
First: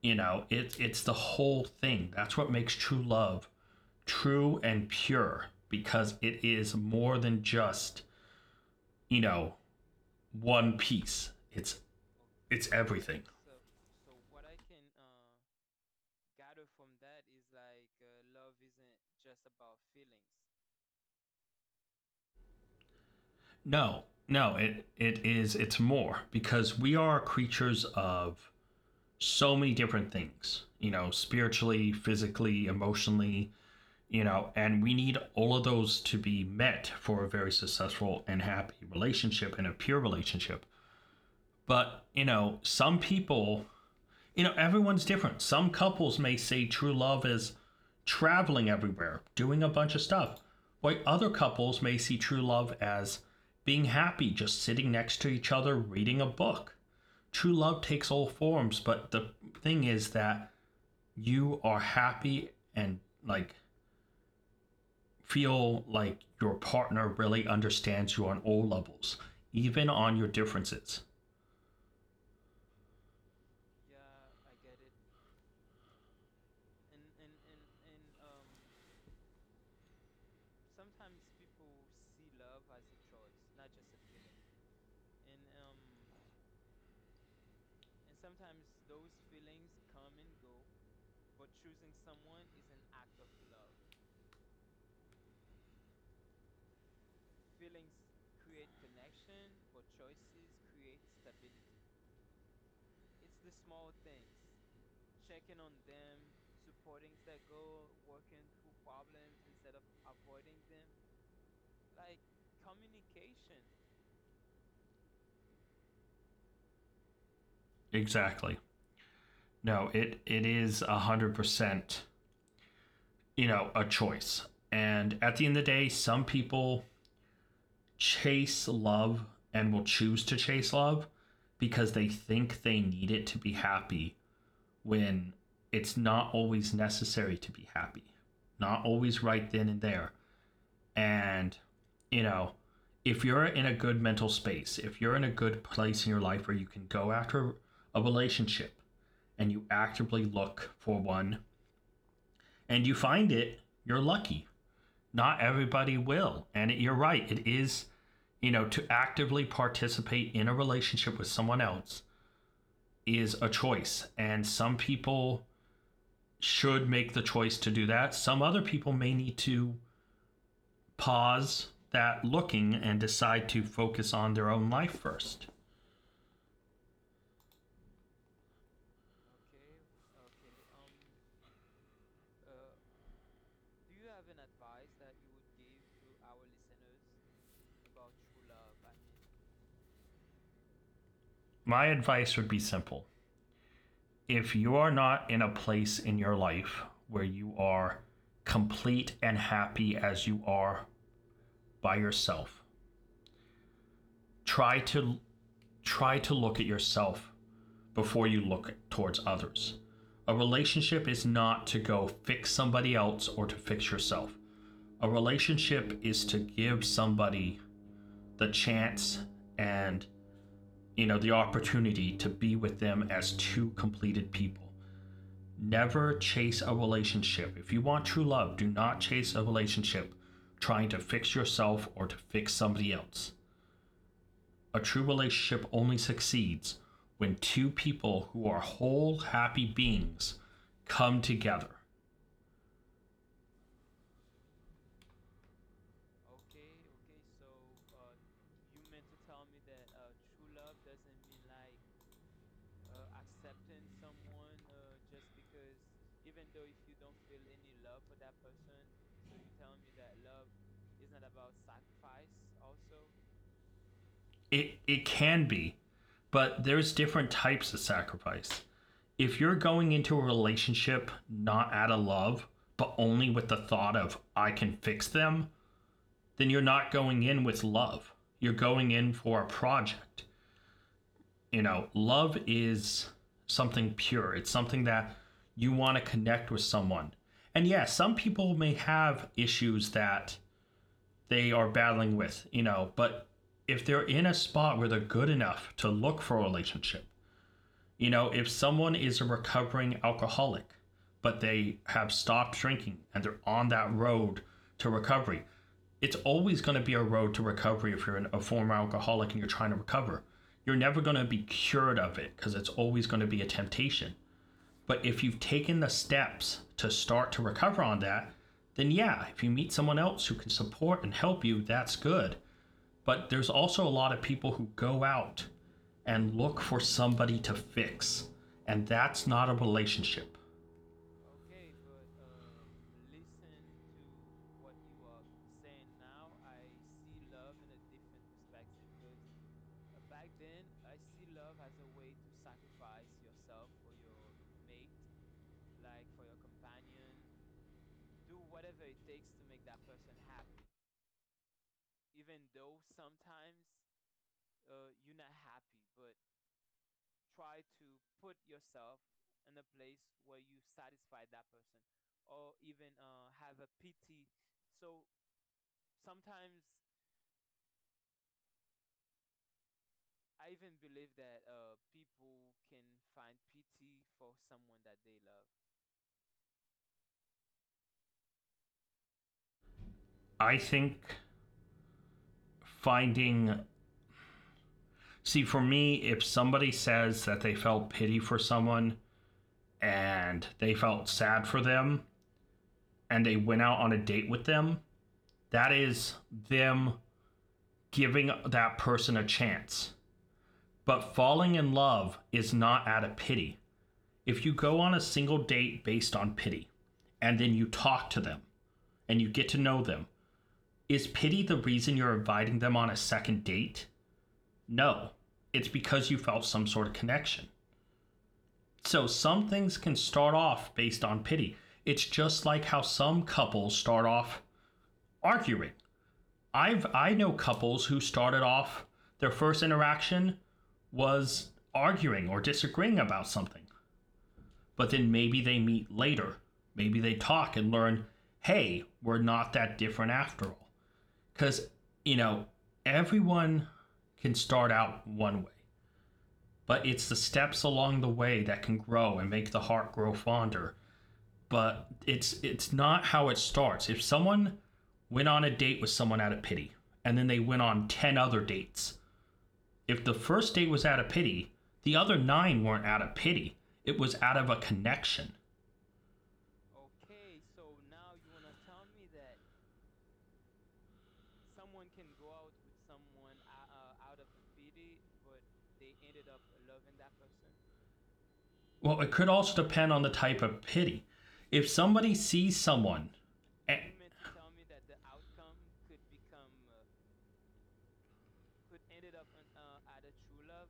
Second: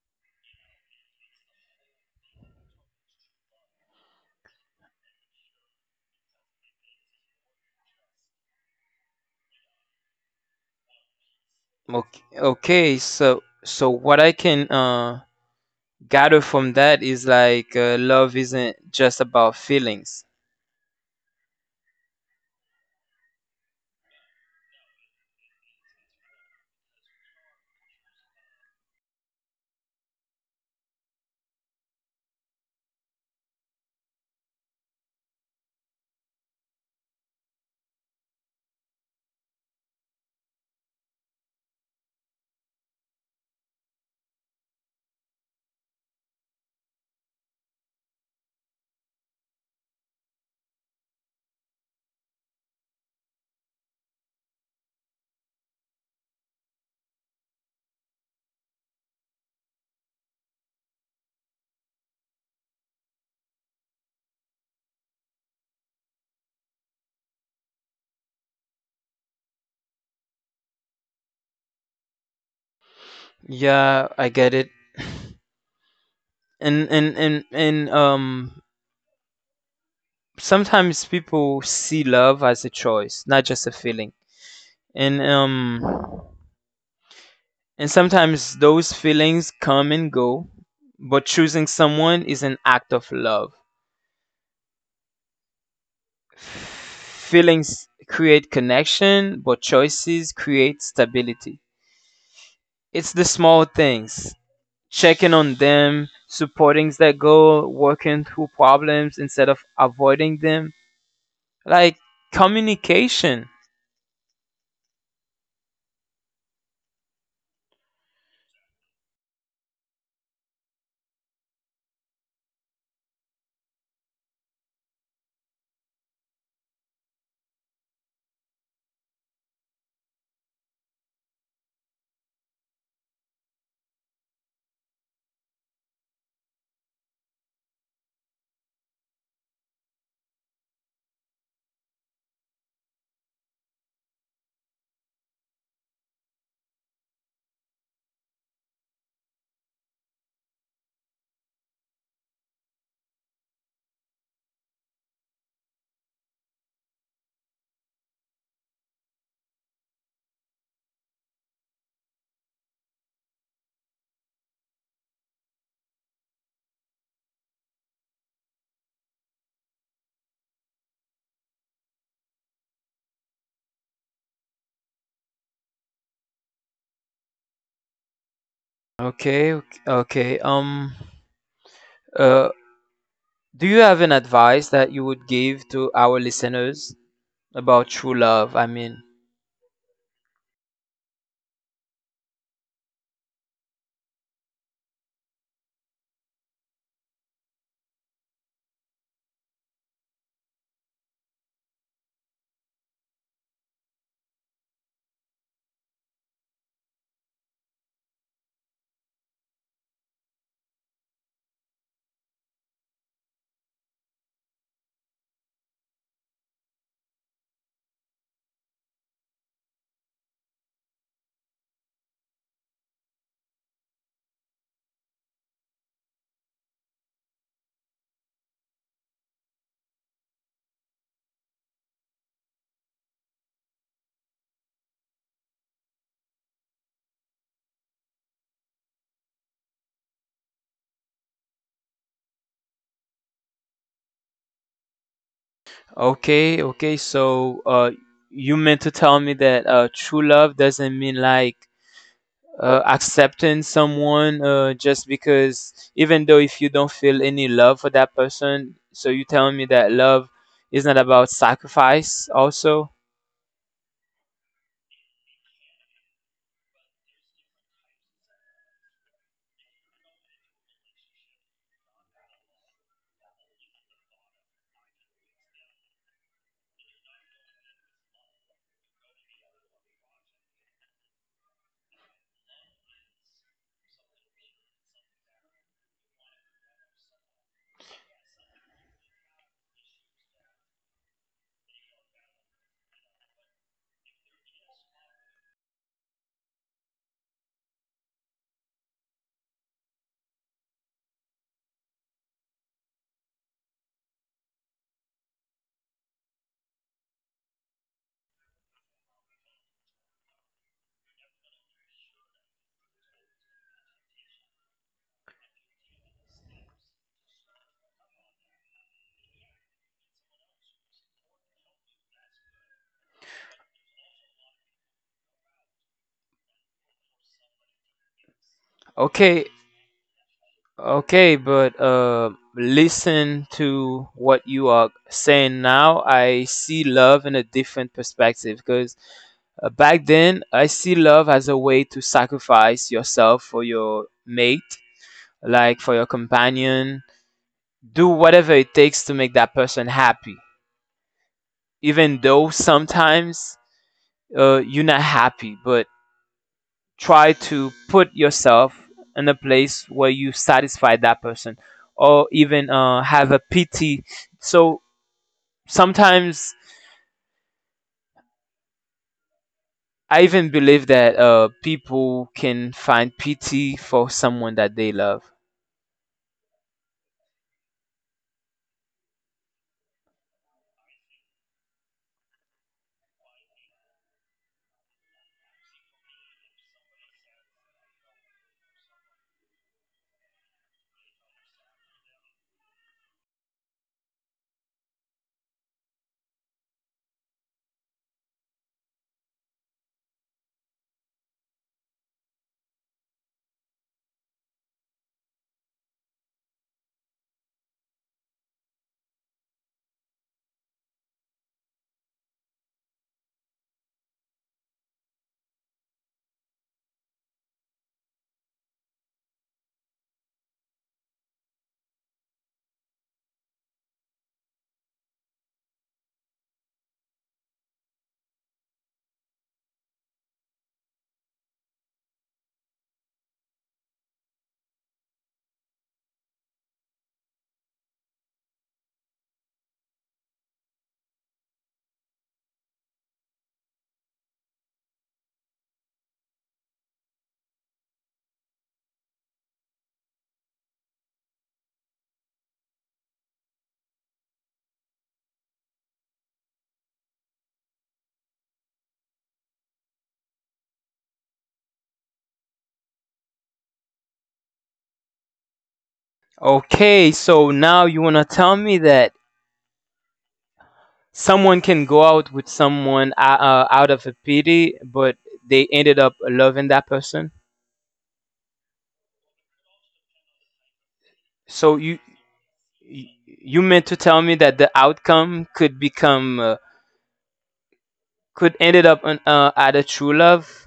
You know, it's the whole thing. That's what makes true love true and pure because it is more than just, you know, one piece.
Okay,
It's
okay,
everything.
so what I can gather from that is like love isn't just about feelings.
No, no, it is, it's more because we are creatures of so many different things, you know, spiritually, physically, emotionally, you know, and we need all of those to be met for a very successful and happy relationship and a pure relationship. But, you know, some people, you know, everyone's different. Some couples may say true love is traveling everywhere, doing a bunch of stuff. While other couples may see true love as being happy, just sitting next to each other, reading a book. True love takes all forms, but the thing is that you are happy and like feel like your partner really understands you on all levels, even on your differences.
Yeah, I get it. And sometimes people see love as a choice not just a feeling. And um And sometimes those feelings come and go, but choosing someone is an act of love. Feelings create connection, but choices create stability. It's the small things, checking on them, supporting their goal, working through problems instead of avoiding them. Like communication.
Exactly. No, it is 100%, you know, a choice. And at the end of the day, some people chase love and will choose to chase love because they think they need it to be happy when it's not always necessary to be happy. Not always right then and there. And, you know, if you're in a good mental space, if you're in a good place in your life where you can go after a relationship and you actively look for one and you find it, you're lucky. Not everybody will. And it, you're right. It is, you know, to actively participate in a relationship with someone else is a choice. And some people should make the choice to do that. Some other people may need to pause that looking and decide to focus on their own life first.
Okay, okay. Uh, do you have an advice that you would give to our listeners about true love? I mean,
My advice would be simple. If you are not in a place in your life where you are complete and happy as you are by yourself, try to try to look at yourself before you look towards others. A relationship is not to go fix somebody else or to fix yourself. A relationship is to give somebody the chance and you know, the opportunity to be with them as two completed people. Never chase a relationship. If you want true love, do not chase a relationship trying to fix yourself or to fix somebody else. A true relationship only succeeds when two people who are whole, happy beings come together.
okay, okay. So, you meant to tell me that true love doesn't mean like accepting someone just because, even though if you don't feel any love for that person, so you tell me that love is not about sacrifice also.
It can be, but there's different types of sacrifice. If you're going into a relationship not out of love, but only with the thought of I can fix them, then you're not going in with love. You're going in for a project. You know, love is something pure. It's something that you want to connect with someone. And yeah, some people may have issues that they are battling with, you know. But if they're in a spot where they're good enough to look for a relationship, you know, if someone is a recovering alcoholic, but they have stopped drinking and they're on that road to recovery, it's always going to be a road to recovery if you're a former alcoholic and you're trying to recover. You're never going to be cured of it because it's always going to be a temptation. But if you've taken the steps to start to recover on that, then yeah, if you meet someone else who can support and help you, that's good. But there's also a lot of people who go out and look for somebody to fix, and that's not a
Okay,
relationship.
okay, but listen to what you are saying now. I see love in a different perspective because back then I see love as a way to sacrifice yourself for your mate, like for your companion, do whatever it takes to make that person happy, even though sometimes you're not happy but try to put yourself in a place where you satisfy that person or even have a pity. So sometimes I even believe that people can find pity for someone that they love.
I think finding, see, for me, if somebody says that they felt pity for someone and they felt sad for them and they went out on a date with them, that is them giving that person a chance. But falling in love is not out of pity. If you go on a single date based on pity and then you talk to them and you get to know them, is pity the reason you're inviting them on a second date? No, it's because you felt some sort of connection. So some things can start off based on pity. It's just like how some couples start off arguing. I know couples who started off their first interaction was arguing or disagreeing about something, but then maybe they meet later. Maybe they talk and learn, hey, we're not that different after all. Because, you know, everyone can start out one way, but it's the steps along the way that can grow and make the heart grow fonder, but it's not how it starts. If someone went on a date with someone out of pity and then they went on 10 other dates, if the first date was out of pity, the other 9 weren't out of pity. It was out of a connection.
Okay, so now you want to tell me that someone can go out with someone out of a pity, but they ended up loving that person.
Well, it could also depend on the type of pity. If
So you
somebody sees someone
you you
eh,
meant to tell me that the outcome could ended up on, at a true love?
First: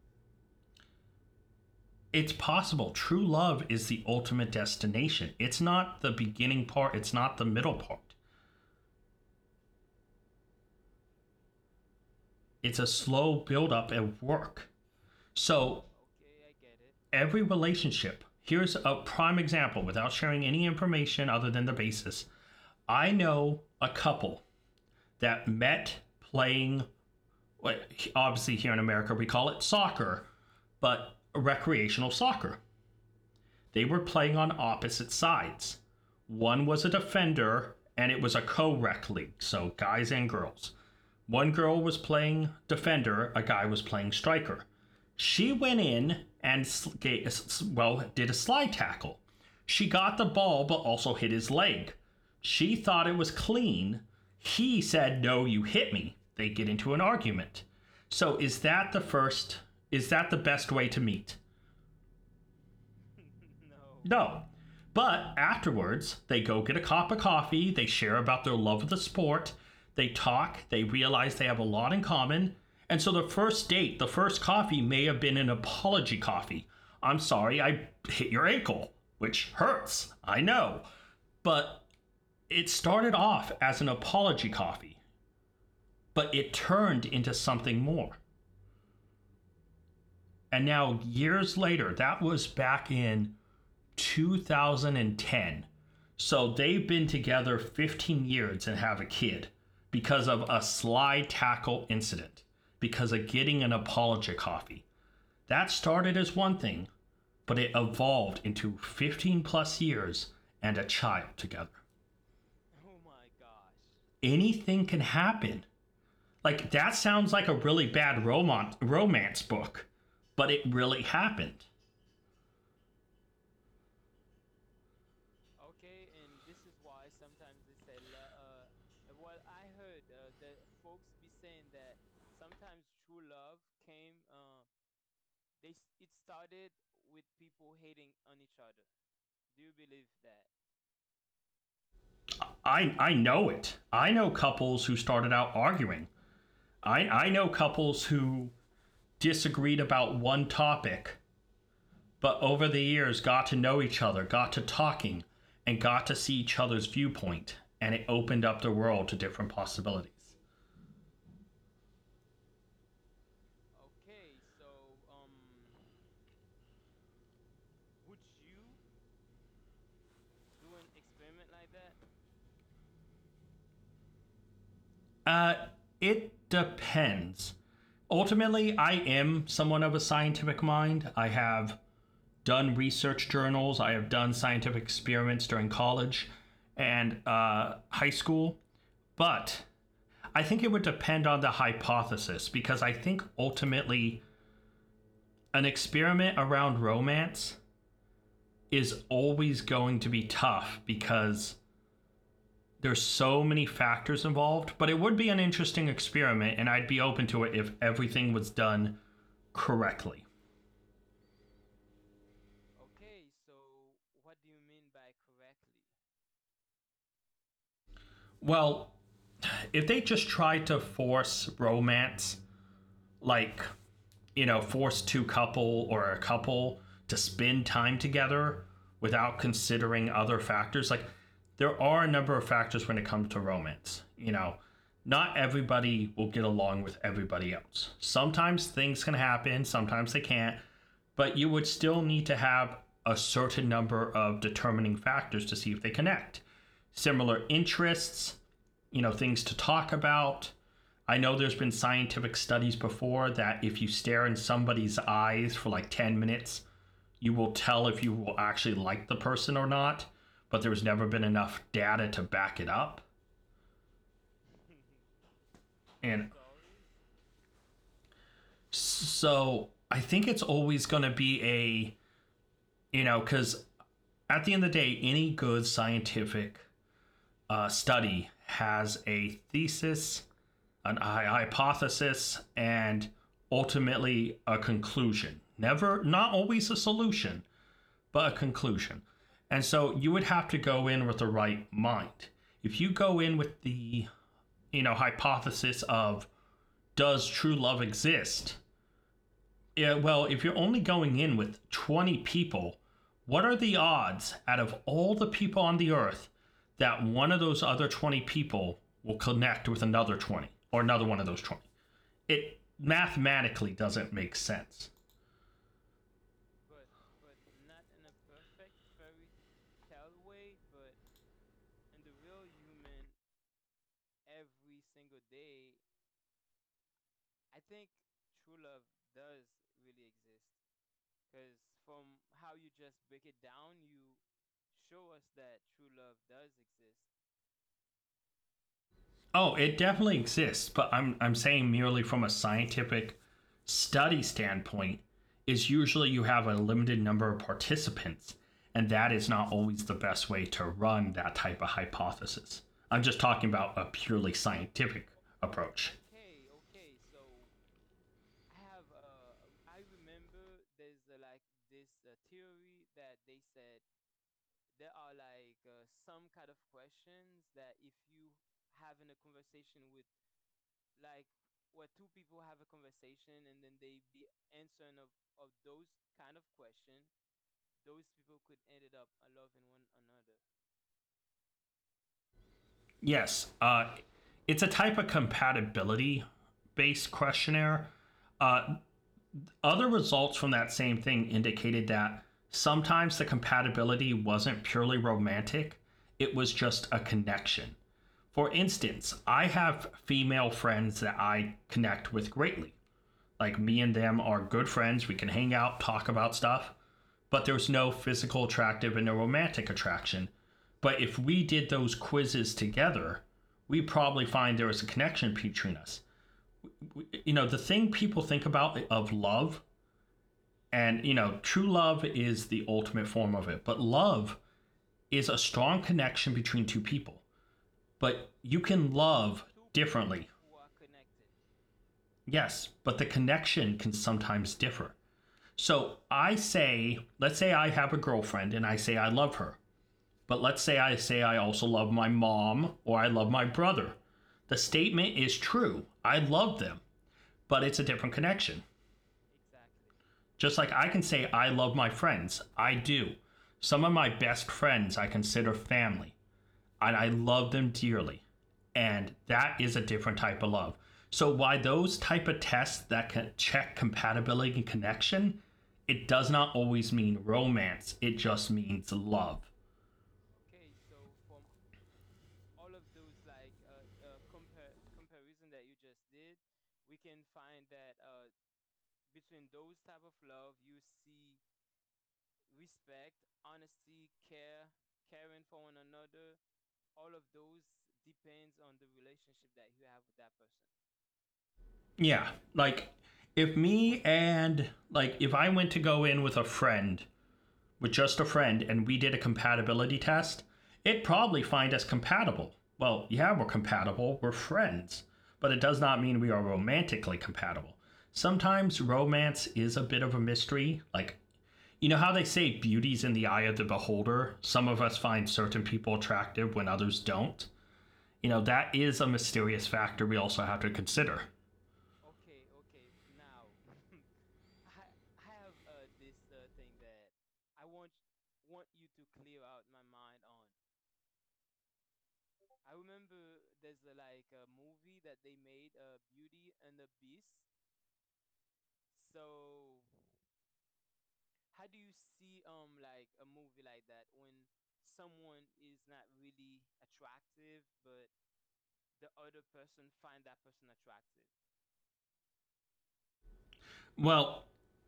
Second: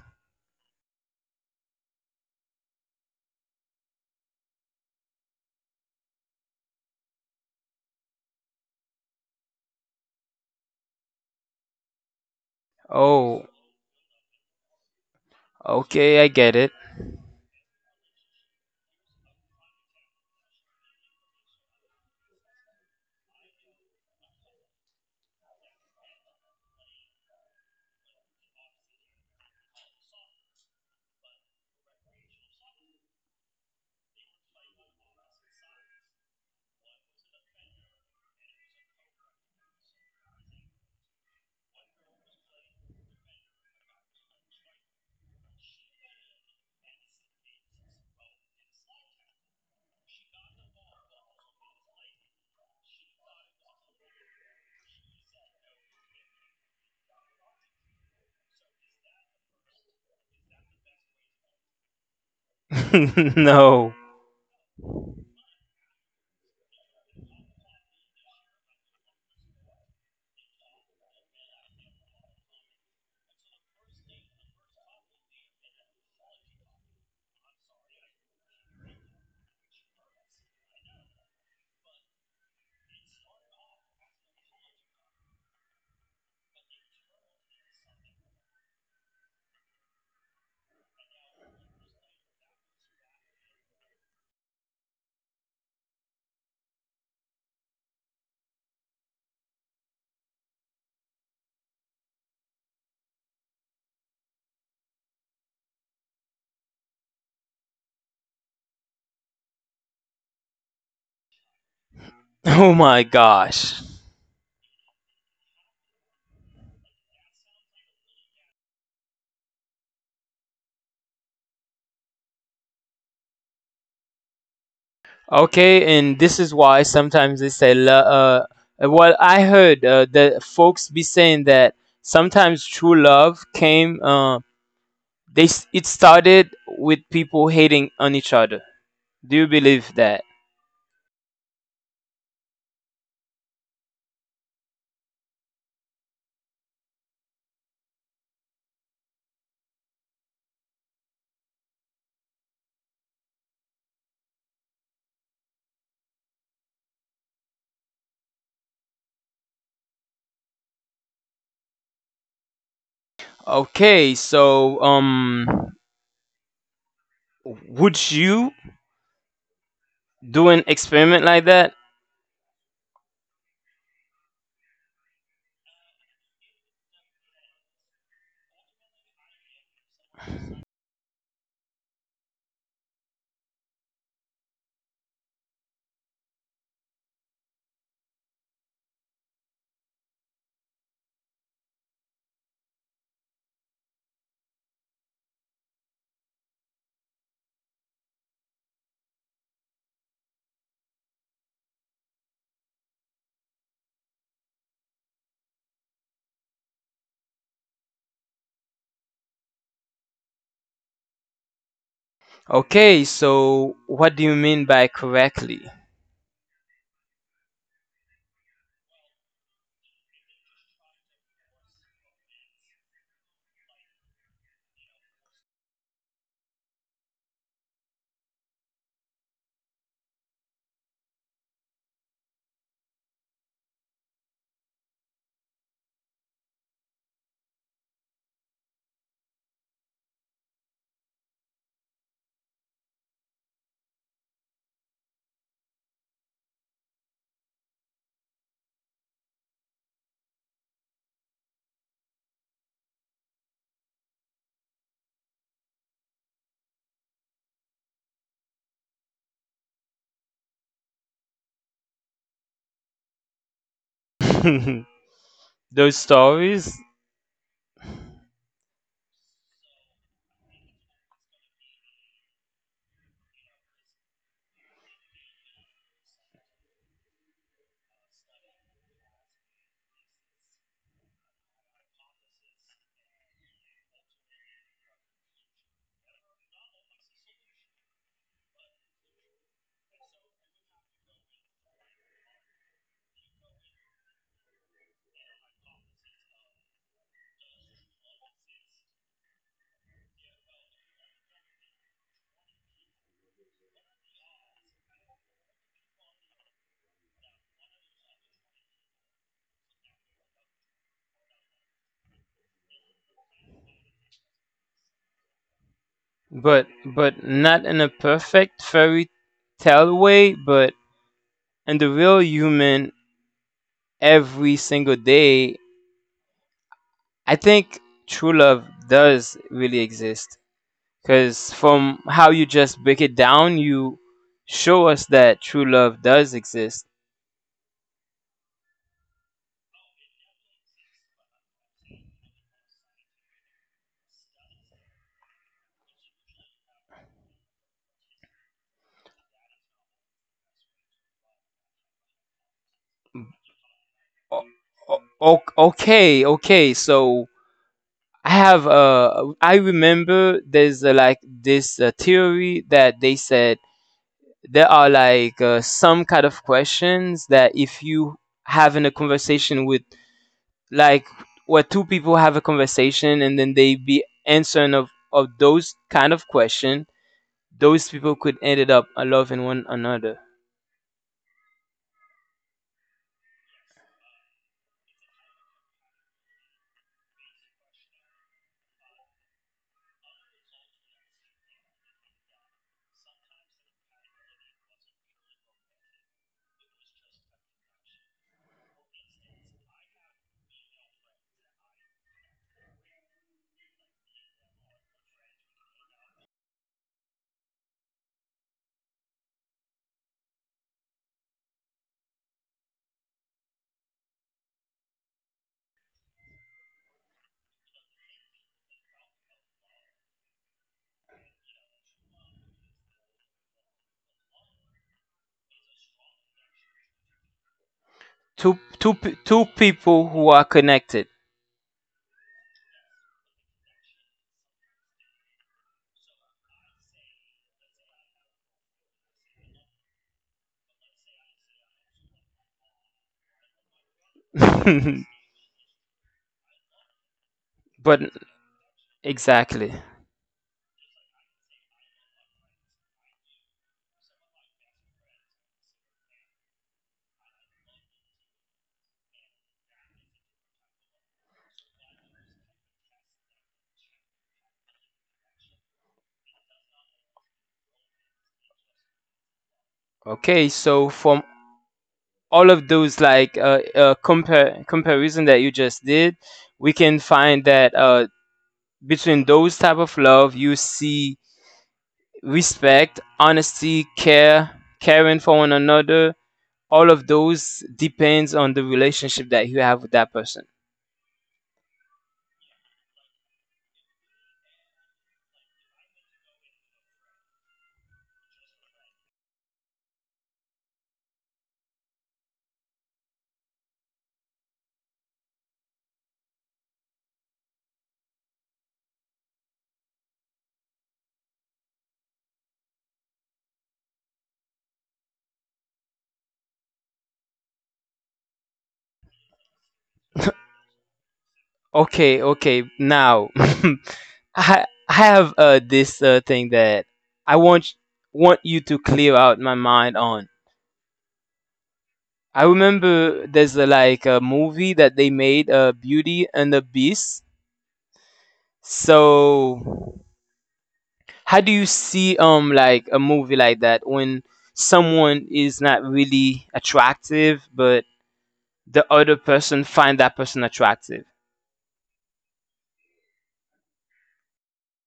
it's possible. True love is the ultimate destination. It's not the beginning part, it's not the middle part. It's a slow
Oh,
build up and work. So
okay, I get it.
every relationship, here's a prime example without sharing any information other than the basis. I know a couple that met playing, well, obviously here in America, we call it soccer, but recreational soccer. They were playing on opposite sides. One was a defender and it was a co rec league, so guys and girls. One girl was playing defender, a guy was playing striker. She went in and well did a slide tackle. She got the ball but also hit his leg. She thought it was clean. He said, "No, you hit me." They get into an argument. So is that the best way to meet?
No.
No. But afterwards, they go get a cup of coffee, they share about their love of the sport, they talk, they realize they have a lot in common. And so the first date, the first coffee may have been an apology coffee. I'm sorry, I hit your ankle, which hurts, I know. But it started off as an apology coffee, but it turned into something more. And now, years later, that was back in 2010. So they've been together 15 years and have a kid because of a slide tackle incident, because of getting an apology coffee. That started as one thing, but it evolved into 15 plus years and a child together.
Oh my gosh.
Anything can happen. Like that sounds like a really bad romance book, but it really happened.
Okay, and this is why sometimes they say, well, I heard the folks be saying that sometimes true love came, it started with people hating on each other. Do you believe that?
I know it. I know couples who started out arguing. I know couples who disagreed about one topic, but over the years got to know each other, got to talking, and got to see each other's viewpoint, and it opened up the world to different possibilities.
Okay, so would you do an experiment like that?
Uh, it depends. Ultimately, I am someone of a scientific mind. I have done research journals, I have done scientific experiments during college and high school, but I think it would depend on the hypothesis because I think ultimately an experiment around romance is always going to be tough because there's so many factors involved, but it would be an interesting experiment and I'd be open to it if everything was done correctly.
Okay, so what do you mean by correctly?
Well, if they just tried to force romance, like you know, force two couple or a couple to spend time together without considering other factors. Like there are a number of factors when it comes to romance. You know, not everybody will get along with everybody else. Sometimes things can happen, sometimes they can't, but you would still need to have a certain number of determining factors to see if they connect. Similar interests, you know, things to talk about. I know there's been scientific studies before that if you stare in somebody's eyes for like 10 minutes, you will tell if you will actually like the person or not, but there's never been enough data to back it up.
Those
And
stories,
so I think it's always going to be a, you know, because at the end of the day, any good scientific study has a thesis, hypothesis and ultimately a conclusion. Never, not always a solution, but a conclusion. And so you would have to go in with the right mind. If you go in with the, you know, hypothesis of does true love exist? Yeah, well, if you're only going in with 20 people, what are the odds out of all the people on the earth that one of those other 20 people will connect with another 20 or another one of those 20? It mathematically doesn't make sense.
but not in a perfect fairy tale way, but in the real human every single day. I think true love does really exist. Because from how you just break it down, you show us that true love does exist.
Oh, it definitely exists, but I'm saying merely from a scientific study standpoint is usually you have a limited number of participants and that is not always the best way to run that type of hypothesis. I'm just talking about a purely
O- o-
scientific
o-
approach.
okay, okay. So I remember there's like this theory that they said there are like some kind of questions that if you having a conversation with, like, where two people have a conversation and then they be answering of those kind of question, those people could ended up loving one another.
Yes, it's a type of compatibility based questionnaire. Uh, Other results from that same thing indicated that sometimes the compatibility wasn't purely romantic, it was just a connection. For instance, I have female friends that I connect with greatly. Like me and them are good friends, we can hang out, talk about stuff, but there's no physical attractive and no romantic attraction. But if we did those quizzes together, we probably find there was a connection between us. You know, the thing people think about of love and, you know, true love is the ultimate form of it. But love is a strong connection between two people. But
two
you can
two pe-
love
two people who
differently.
are connected.
Yes, but the connection can sometimes differ. So I say, let's say I have a girlfriend and I say I love her. But let's say I also love my mom or I love my brother. The statement is true. I love them, but it's a
But
different connection.
exactly.
Just like I can say I love my friends, I do. Some of my best friends I consider family, and I love them dearly. And that is a different type of love. So why those type of tests that can check compatibility and connection, it does not always mean romance. It just means love.
Okay, so from all of those like compare comparison that you just did, we can find that between those type of love you see respect, honesty, care caring for one another, all of those depends on the relationship that you have with that person.
Yeah, like if me and like if I went to go in with a friend with just a friend and we did a compatibility test, it probably find us compatible. Well, yeah, we're compatible, we're friends, but it does not mean we are romantically compatible. Sometimes romance is a bit of a mystery. Like, you know how they say beauty's in the eye of the beholder? Some of us find certain people attractive when others don't. You know, that is a mysterious factor we also have to consider.
Okay, okay. Now, I have this thing that I want you to clear out my mind on. I remember there's a, like a movie that they made, Beauty and the Beast. So, how do you see like a movie like that when someone is not really attractive, but the other person find that person attractive.
Well,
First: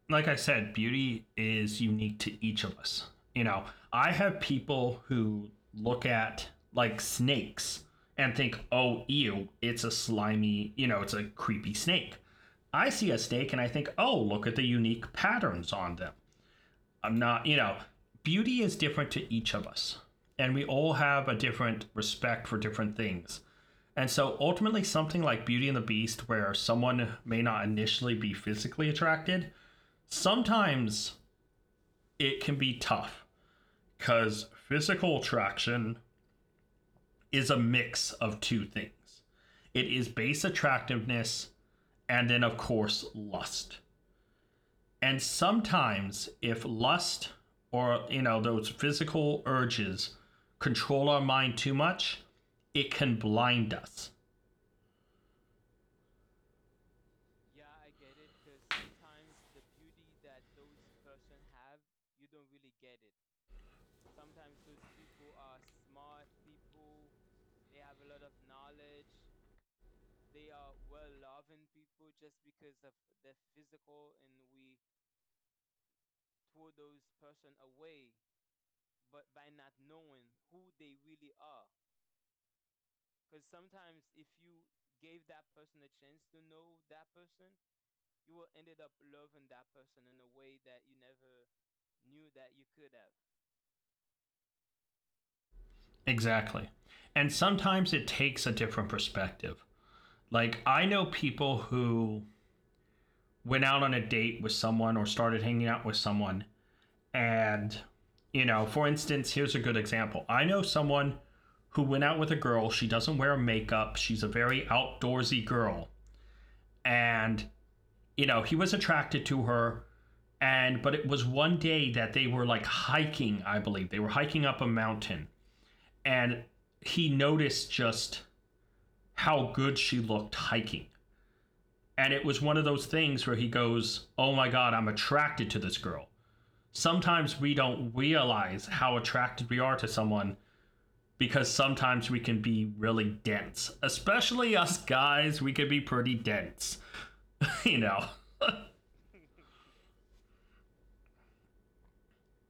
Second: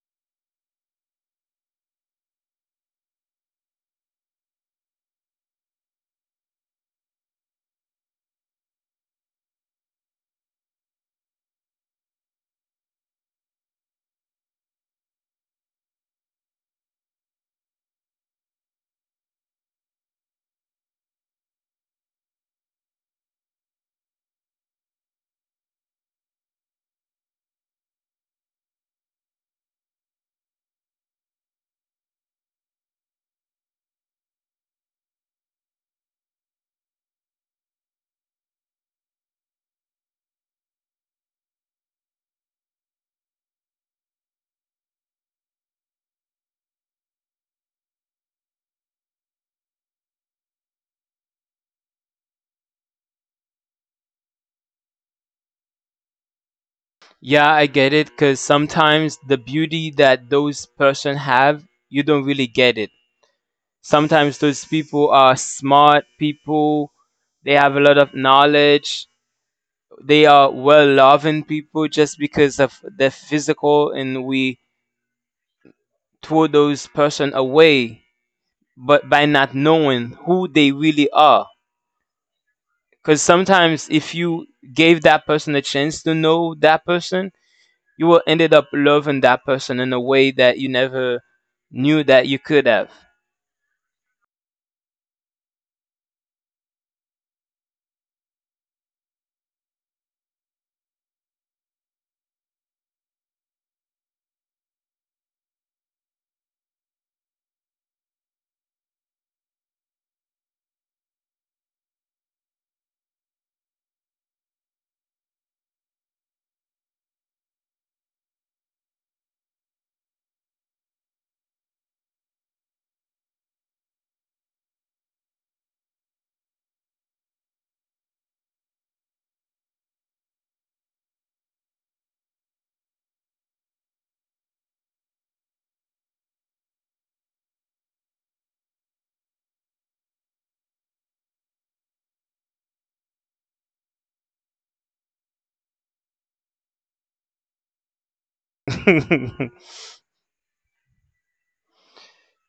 like I said, beauty is unique to each of us. You know, I have people who look at like snakes and think, oh, ew, it's a slimy, it's a creepy snake. I see a snake and I think, oh, look at the unique patterns on them. I'm not, you know, beauty is different to each of us. And we all have a different respect for different things. And so ultimately, something like Beauty and the Beast, where someone may not initially be physically attracted, sometimes it can be tough because physical attraction is a mix of two things. It is base attractiveness, and then of course lust. And sometimes if lust or, you know, those physical urges control our mind too much, it can blind us.
Yeah, I get it cuz sometimes the beauty that those person have, you don't really get it. Sometimes those people are smart people, they have a lot of knowledge, they are well loving people just because of their physical and we throw those person away but by not knowing who they really are because sometimes if you gave that person a chance to know that person you will ended up loving that person in a way that you never knew that you could have.
Exactly. And sometimes it takes a different perspective. Like I know people who went out on a date with someone or started hanging out with someone. And, you know, for instance, here's a good example. I know someone who went out with a girl. She doesn't wear makeup. She's a very outdoorsy girl. And, you know, he was attracted to her. And, but it was one day that they were like hiking, I believe. They were hiking up a mountain. And he noticed just how good she looked hiking. And it was one of those things where he goes, oh my God, I'm attracted to this girl. Sometimes we don't realize how attracted we are to someone because sometimes we can be really dense. Especially us guys, we can be pretty dense, you know.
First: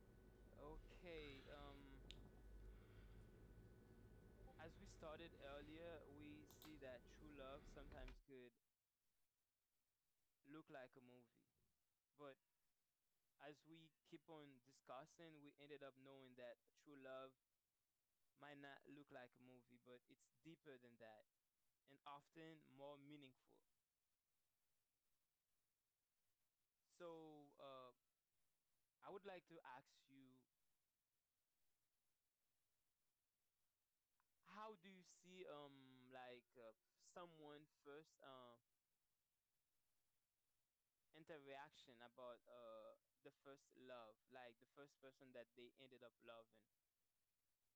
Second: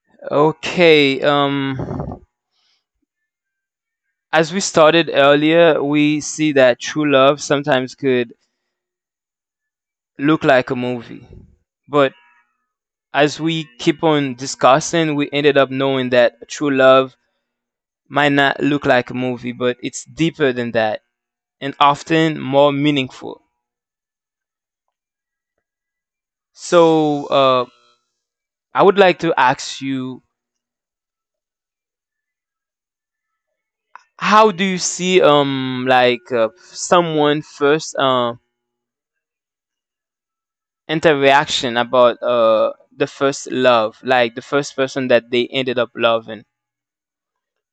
Okay, as we started earlier we see that true love sometimes could look like a movie but as we keep on discussing, we ended up knowing that true love might not look like a movie, but it's deeper than that and often more meaningful. So, I would like to ask you how do you see like someone first interaction about the first love like the first person that they ended up loving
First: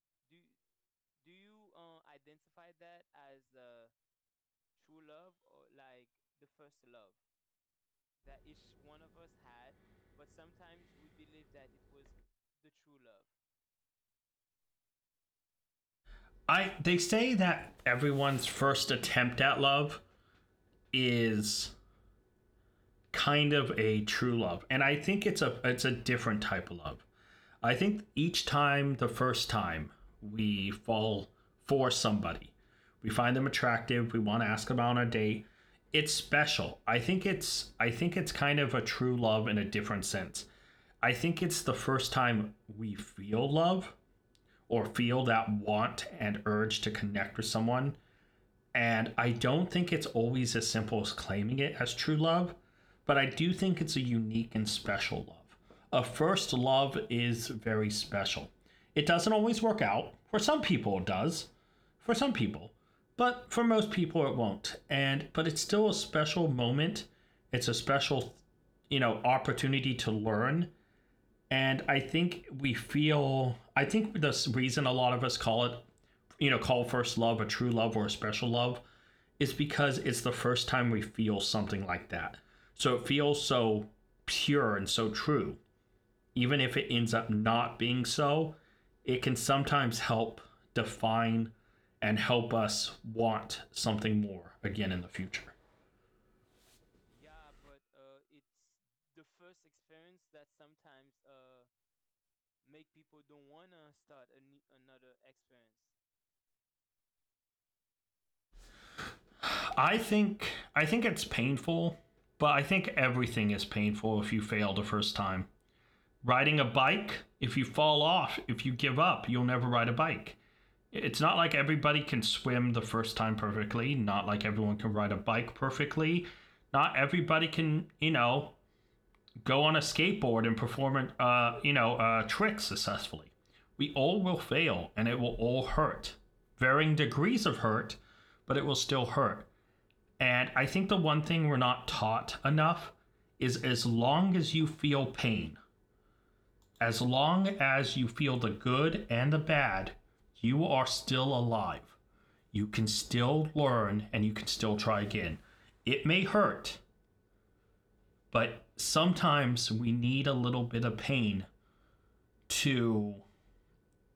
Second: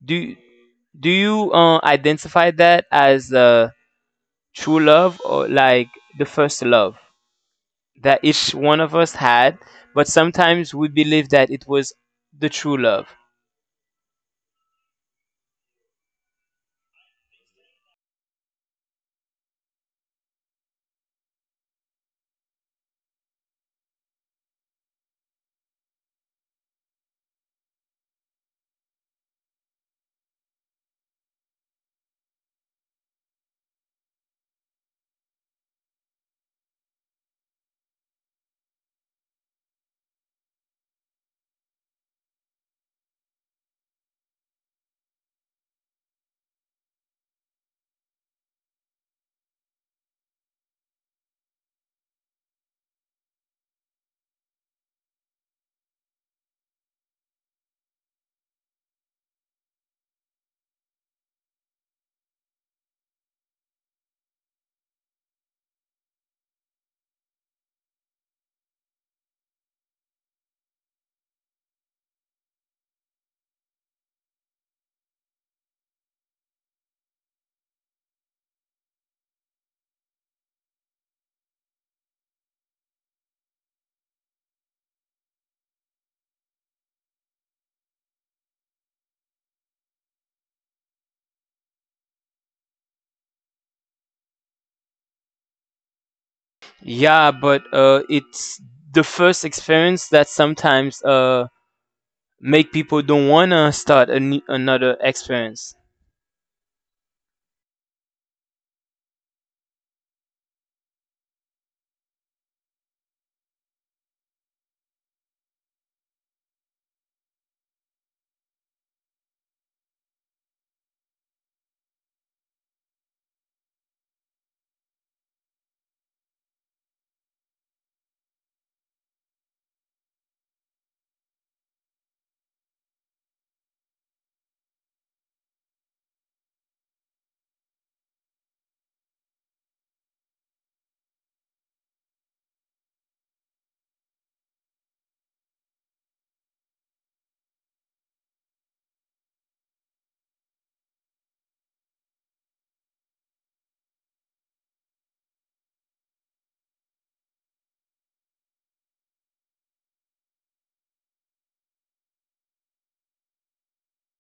do do you identify that as true love or like the first love that each one of us had, but sometimes we believe that it was the true love.
I They say that everyone's first attempt at love is kind of a true love. And I think it's a different type of love. I think each time, the first time, we fall for somebody. We find them attractive. We want to ask them out on a date. It's special. I think it's kind of a true love in a different sense. I think it's the first time we feel love or feel that want and urge to connect with someone, and I don't think it's always as simple as claiming it as true love, but I do think it's a unique and special love. A first love is very special. It doesn't always work out. For some people, it does. For some people. But for most people, it won't. And but it's still a special moment. It's a special, you know, opportunity to learn and I think we feel. I think the reason a lot of us call it, you know, call first love a true love or a special love, is because it's the first time we feel something like that. So it feels so pure and so true. Even if it ends up not being so, it can sometimes help define and help us want something more again in the future.
Yeah, but it's the first experience that sometimes make people don't wanna start a another experience.
I think I think it's painful, but I think everything is painful if you fail the first time. Riding a bike, if you fall off, if you give up, you'll never ride a bike. It's not like everybody can swim the first time perfectly, not like everyone can ride a bike perfectly. Not everybody can, you know, go on a skateboard and perform you know, tricks successfully. We all will fail and it will all hurt. Varying degrees of hurt, but it will still hurt. And I think the one thing we're not taught enough is as long as you feel pain, as long as you feel the good and the bad, you are still alive. You can still learn and you can still try again. It may hurt, but sometimes we need a little bit of pain to,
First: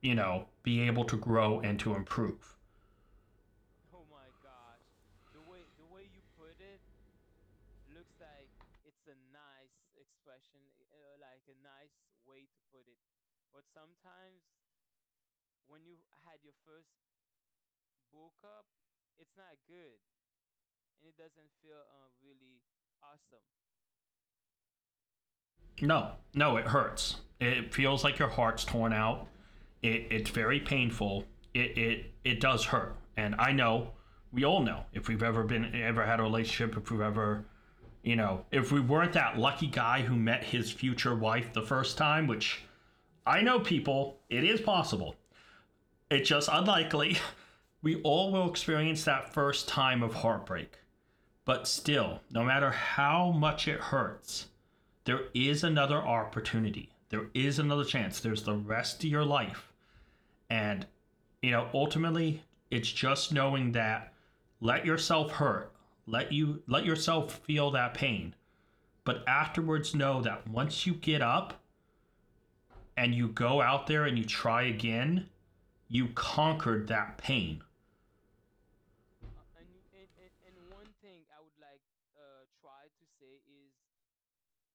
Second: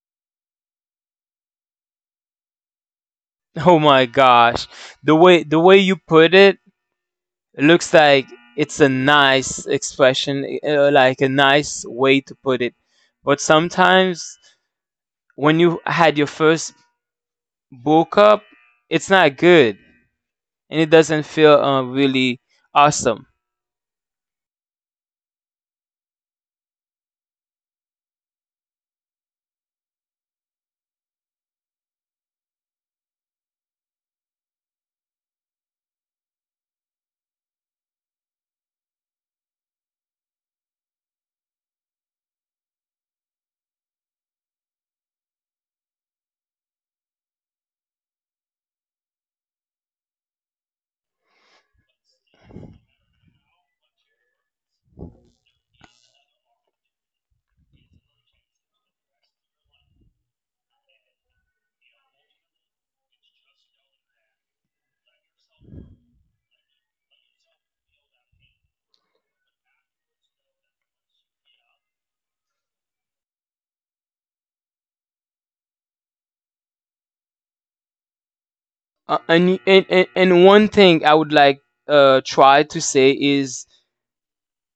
you know, be able to grow and to improve.
Oh my gosh, the way you put it looks like it's a nice expression, like a nice way to put it. But sometimes when you had your first book up, it's not good. And it doesn't feel really awesome.
No, no, it hurts. It feels like your heart's torn out. It's very painful. It does hurt, and I know we all know if we've ever been ever had a relationship, if we've ever, you know, if we weren't that lucky guy who met his future wife the first time, which I know people, it is possible. It's just unlikely. We all will experience that first time of heartbreak. But still, no matter how much it hurts, there is another opportunity. There is another chance. There's the rest of your life. And, you know, ultimately, it's just knowing that let yourself hurt. Let yourself feel that pain. But afterwards know that once you get up and you go out there and you try again, you conquered that pain.
And one thing I would like try to say is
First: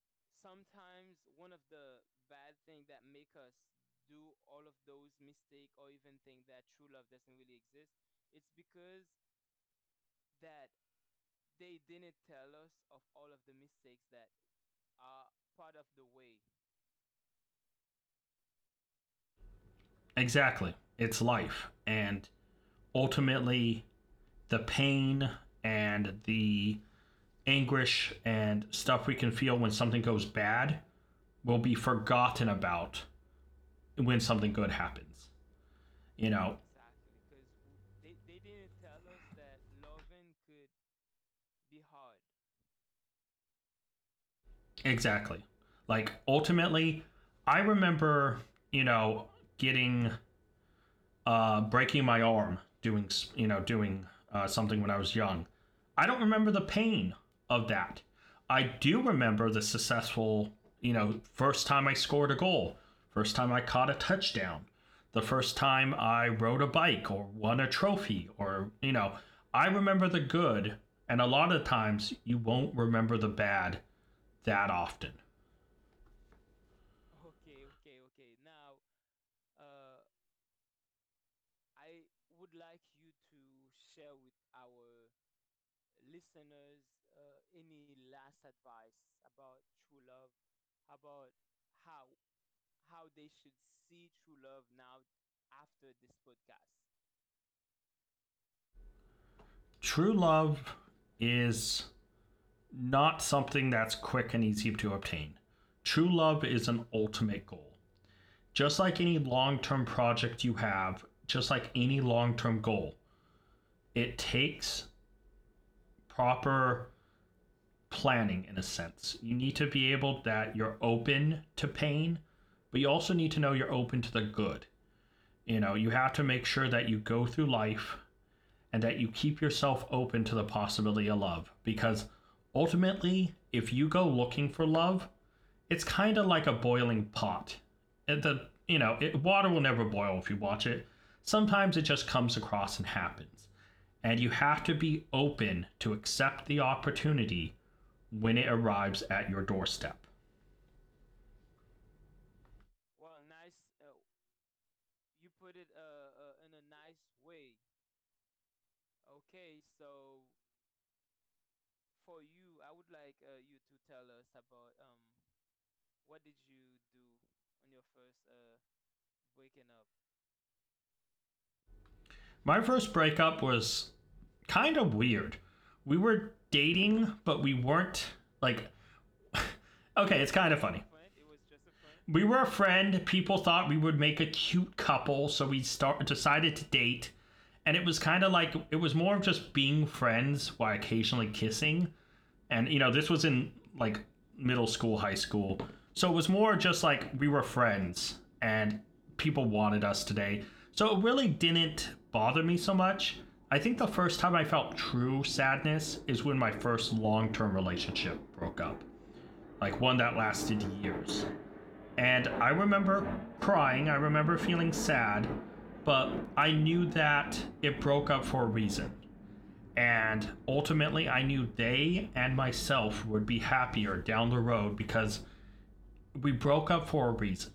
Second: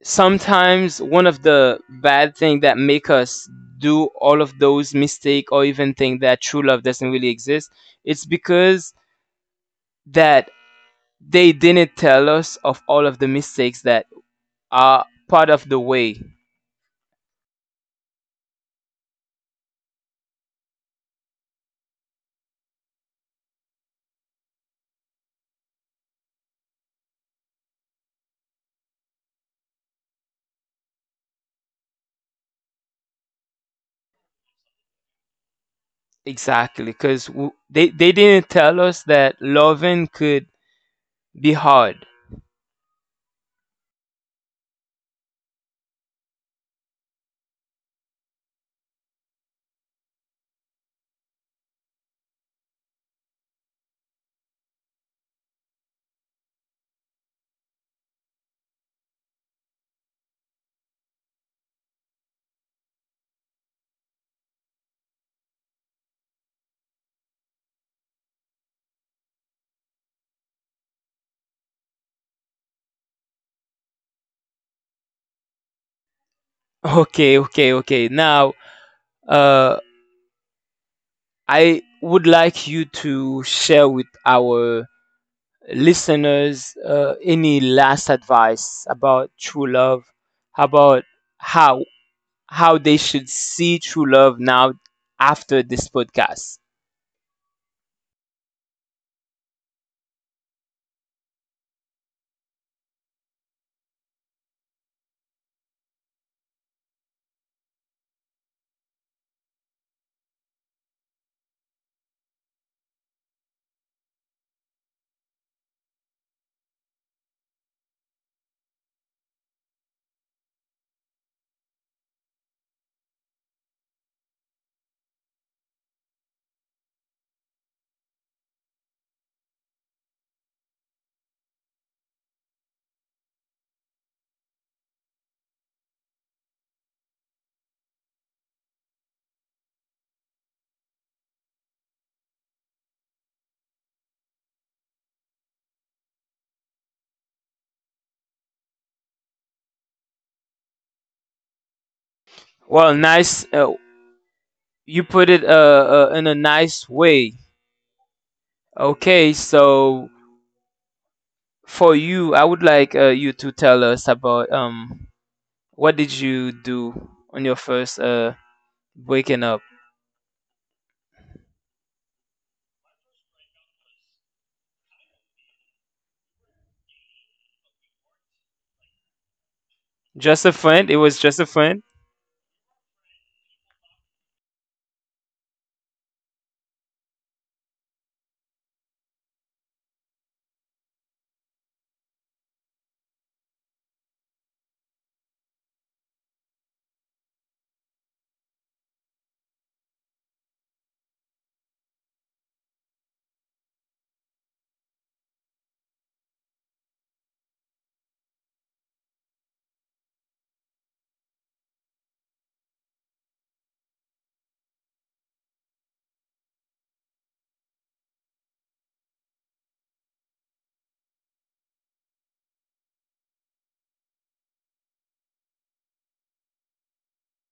sometimes one of the bad thing that make us do all of those mistake or even think that true love doesn't really exist it's because that they didn't tell us of all of the mistakes that are part of the way
Exactly. It's life. And ultimately the pain and the anguish and stuff we can feel when something goes bad will be forgotten about when something good happens. You know?
exactly because they didn't tell us that loving could be hard.
Exactly. Like, ultimately, I remember, you know, getting breaking my arm doing you know doing something when I was young. I don't remember the pain of that. I do remember the successful, you know, first time I scored a goal, first time I caught a touchdown, the first time I rode a bike or won a trophy, or you know, I remember the good, and a lot of times you won't remember the bad that often.
Okay, now. Uh, I would like you to share with our listeners any last advice about true love, about how how they should see true love now after this podcast.
True love is not something that's quick and easy to obtain. True love is an ultimate goal. Just like any long term project you have, just like any long term goal, it takes proper planning in a sense. You need to be able that you're open to pain, but you also need to know you're open to the good. You know, you have to make sure that you go through life and that you keep yourself open to the possibility of love because ultimately, if you go looking for love, it's kind of like a boiling pot. It, the You know water will never boil if you watch it. Sometimes it just comes across and happens, and you have to be open to accept the opportunity when it arrives at your doorstep.
Well, nice. You put it in a nice way. Okay, so for you, I would like you to tell us about what did you do on your first breaking up.
My first breakup was kind of weird. We were dating, but we weren't like. Okay, it's
Just
kind
a
of funny.
friend. It was just a friend.
We were a friend. People thought we would make a cute couple, so we start decided to date. And it was kind of like it was more of just being friends while occasionally kissing. And you know, this was in like middle school, high school. So it was more just like we were friends and people wanted us today. So it really didn't bother me so much. I think the first time I felt true sadness is when my first long term relationship broke up, like one that lasted years. And I remember crying, I remember feeling sad, but I knew that it broke up for a reason. And ultimately, I knew they and myself would be happier down the road because we broke up for a reason.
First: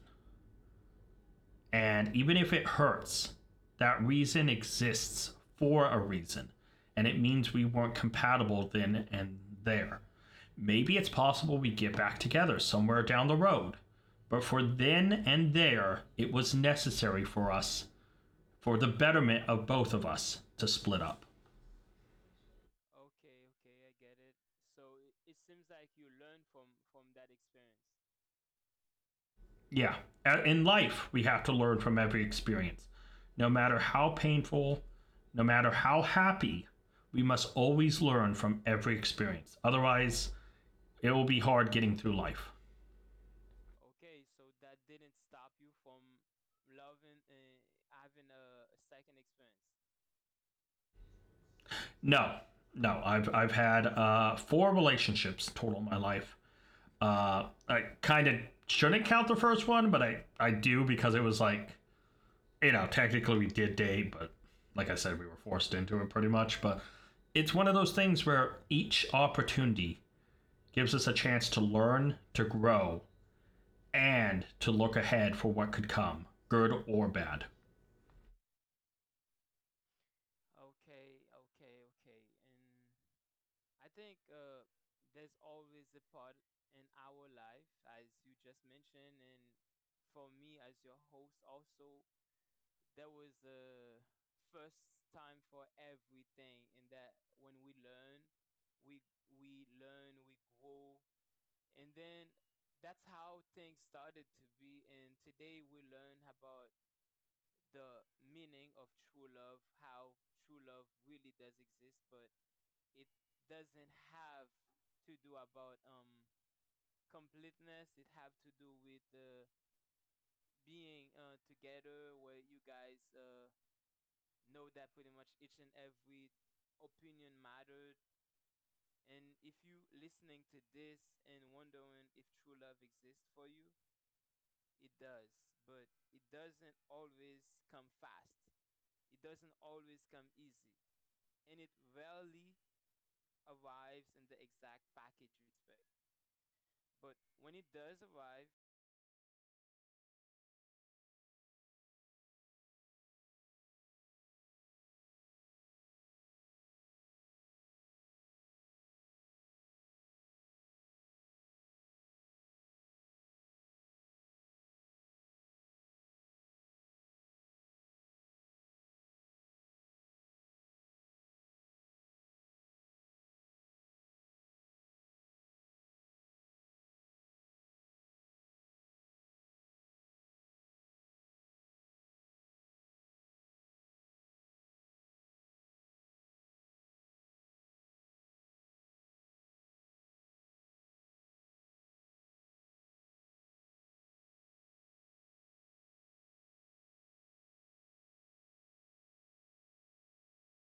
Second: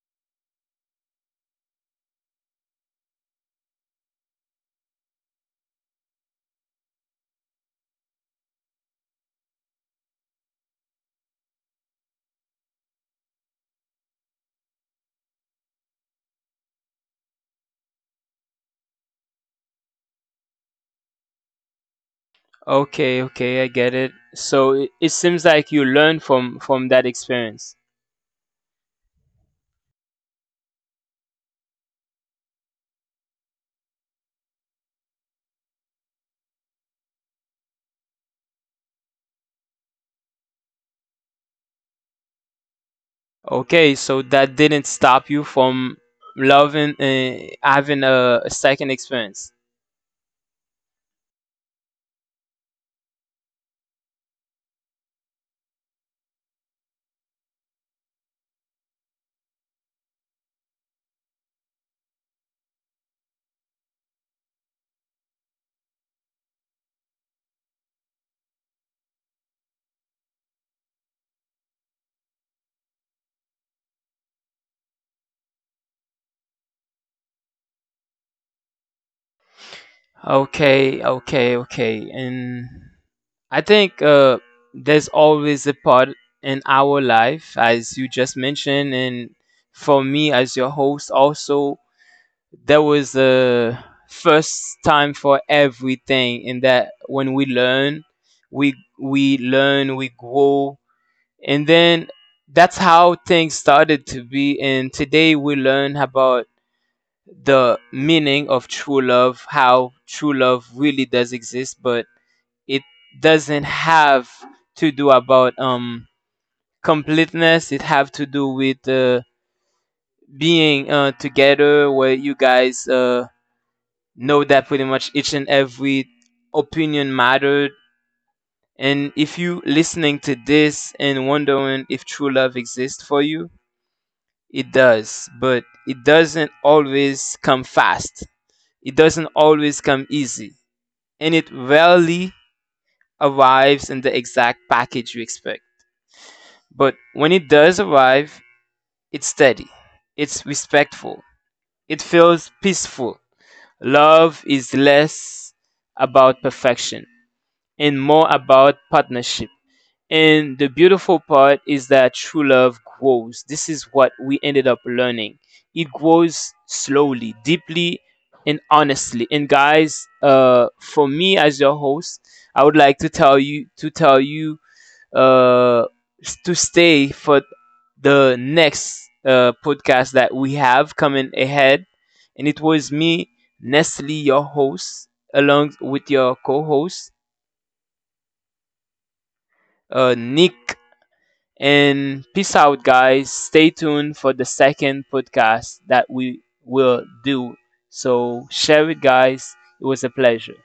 And even if it hurts, that reason exists for a reason. And it means we weren't compatible then and there. Maybe it's possible we get back together somewhere down the road. But for then and there, it was necessary for us, for the betterment of both of us, to split up.
Okay, okay, I get it. So it seems like you learned from that experience.
Yeah. In life, we have to learn from every experience. No matter how painful, no matter how happy, we must always learn from every experience. Otherwise, it will be hard getting through life.
Okay, so that didn't stop you from loving having a second experience.
No, no. I've had four relationships total in my life. I kind of shouldn't count the first one, but I do because it was like, you know, technically we did date, but like I said, we were forced into it pretty much. But it's one of those things where each opportunity gives us a chance to learn, to grow, and to look ahead for what could come, good or bad.
Okay, okay, okay. And I think there's always a part in our life, as you just mentioned, and for me as your host also, that was the first time for everything in that when we learn we we learn we grow and then that's how things started to be and today we learn about the meaning of true love how true love really does exist but it doesn't have to do about completeness it have to do with being together where you guys know that pretty much each and every opinion mattered. And if you listening to this and wondering if true love exists for you, it does, but it doesn't always come fast. It doesn't always come easy, and it rarely arrives in the exact package you expect. But when it does arrive, it's steady, it's respectful, it feels peaceful. Love is less about perfection and more about partnership. And the beautiful part is that true love grows. This is what we ended up learning. It grows slowly, deeply, and honestly. And guys, for me as your host, I would like to tell you uh, to stay for the next podcast that we have coming ahead. And it was me, Nestle, your host, along with your co-host, Nick. And peace out, guys. Stay tuned for the second podcast that we will do. So share it, guys. It was a pleasure.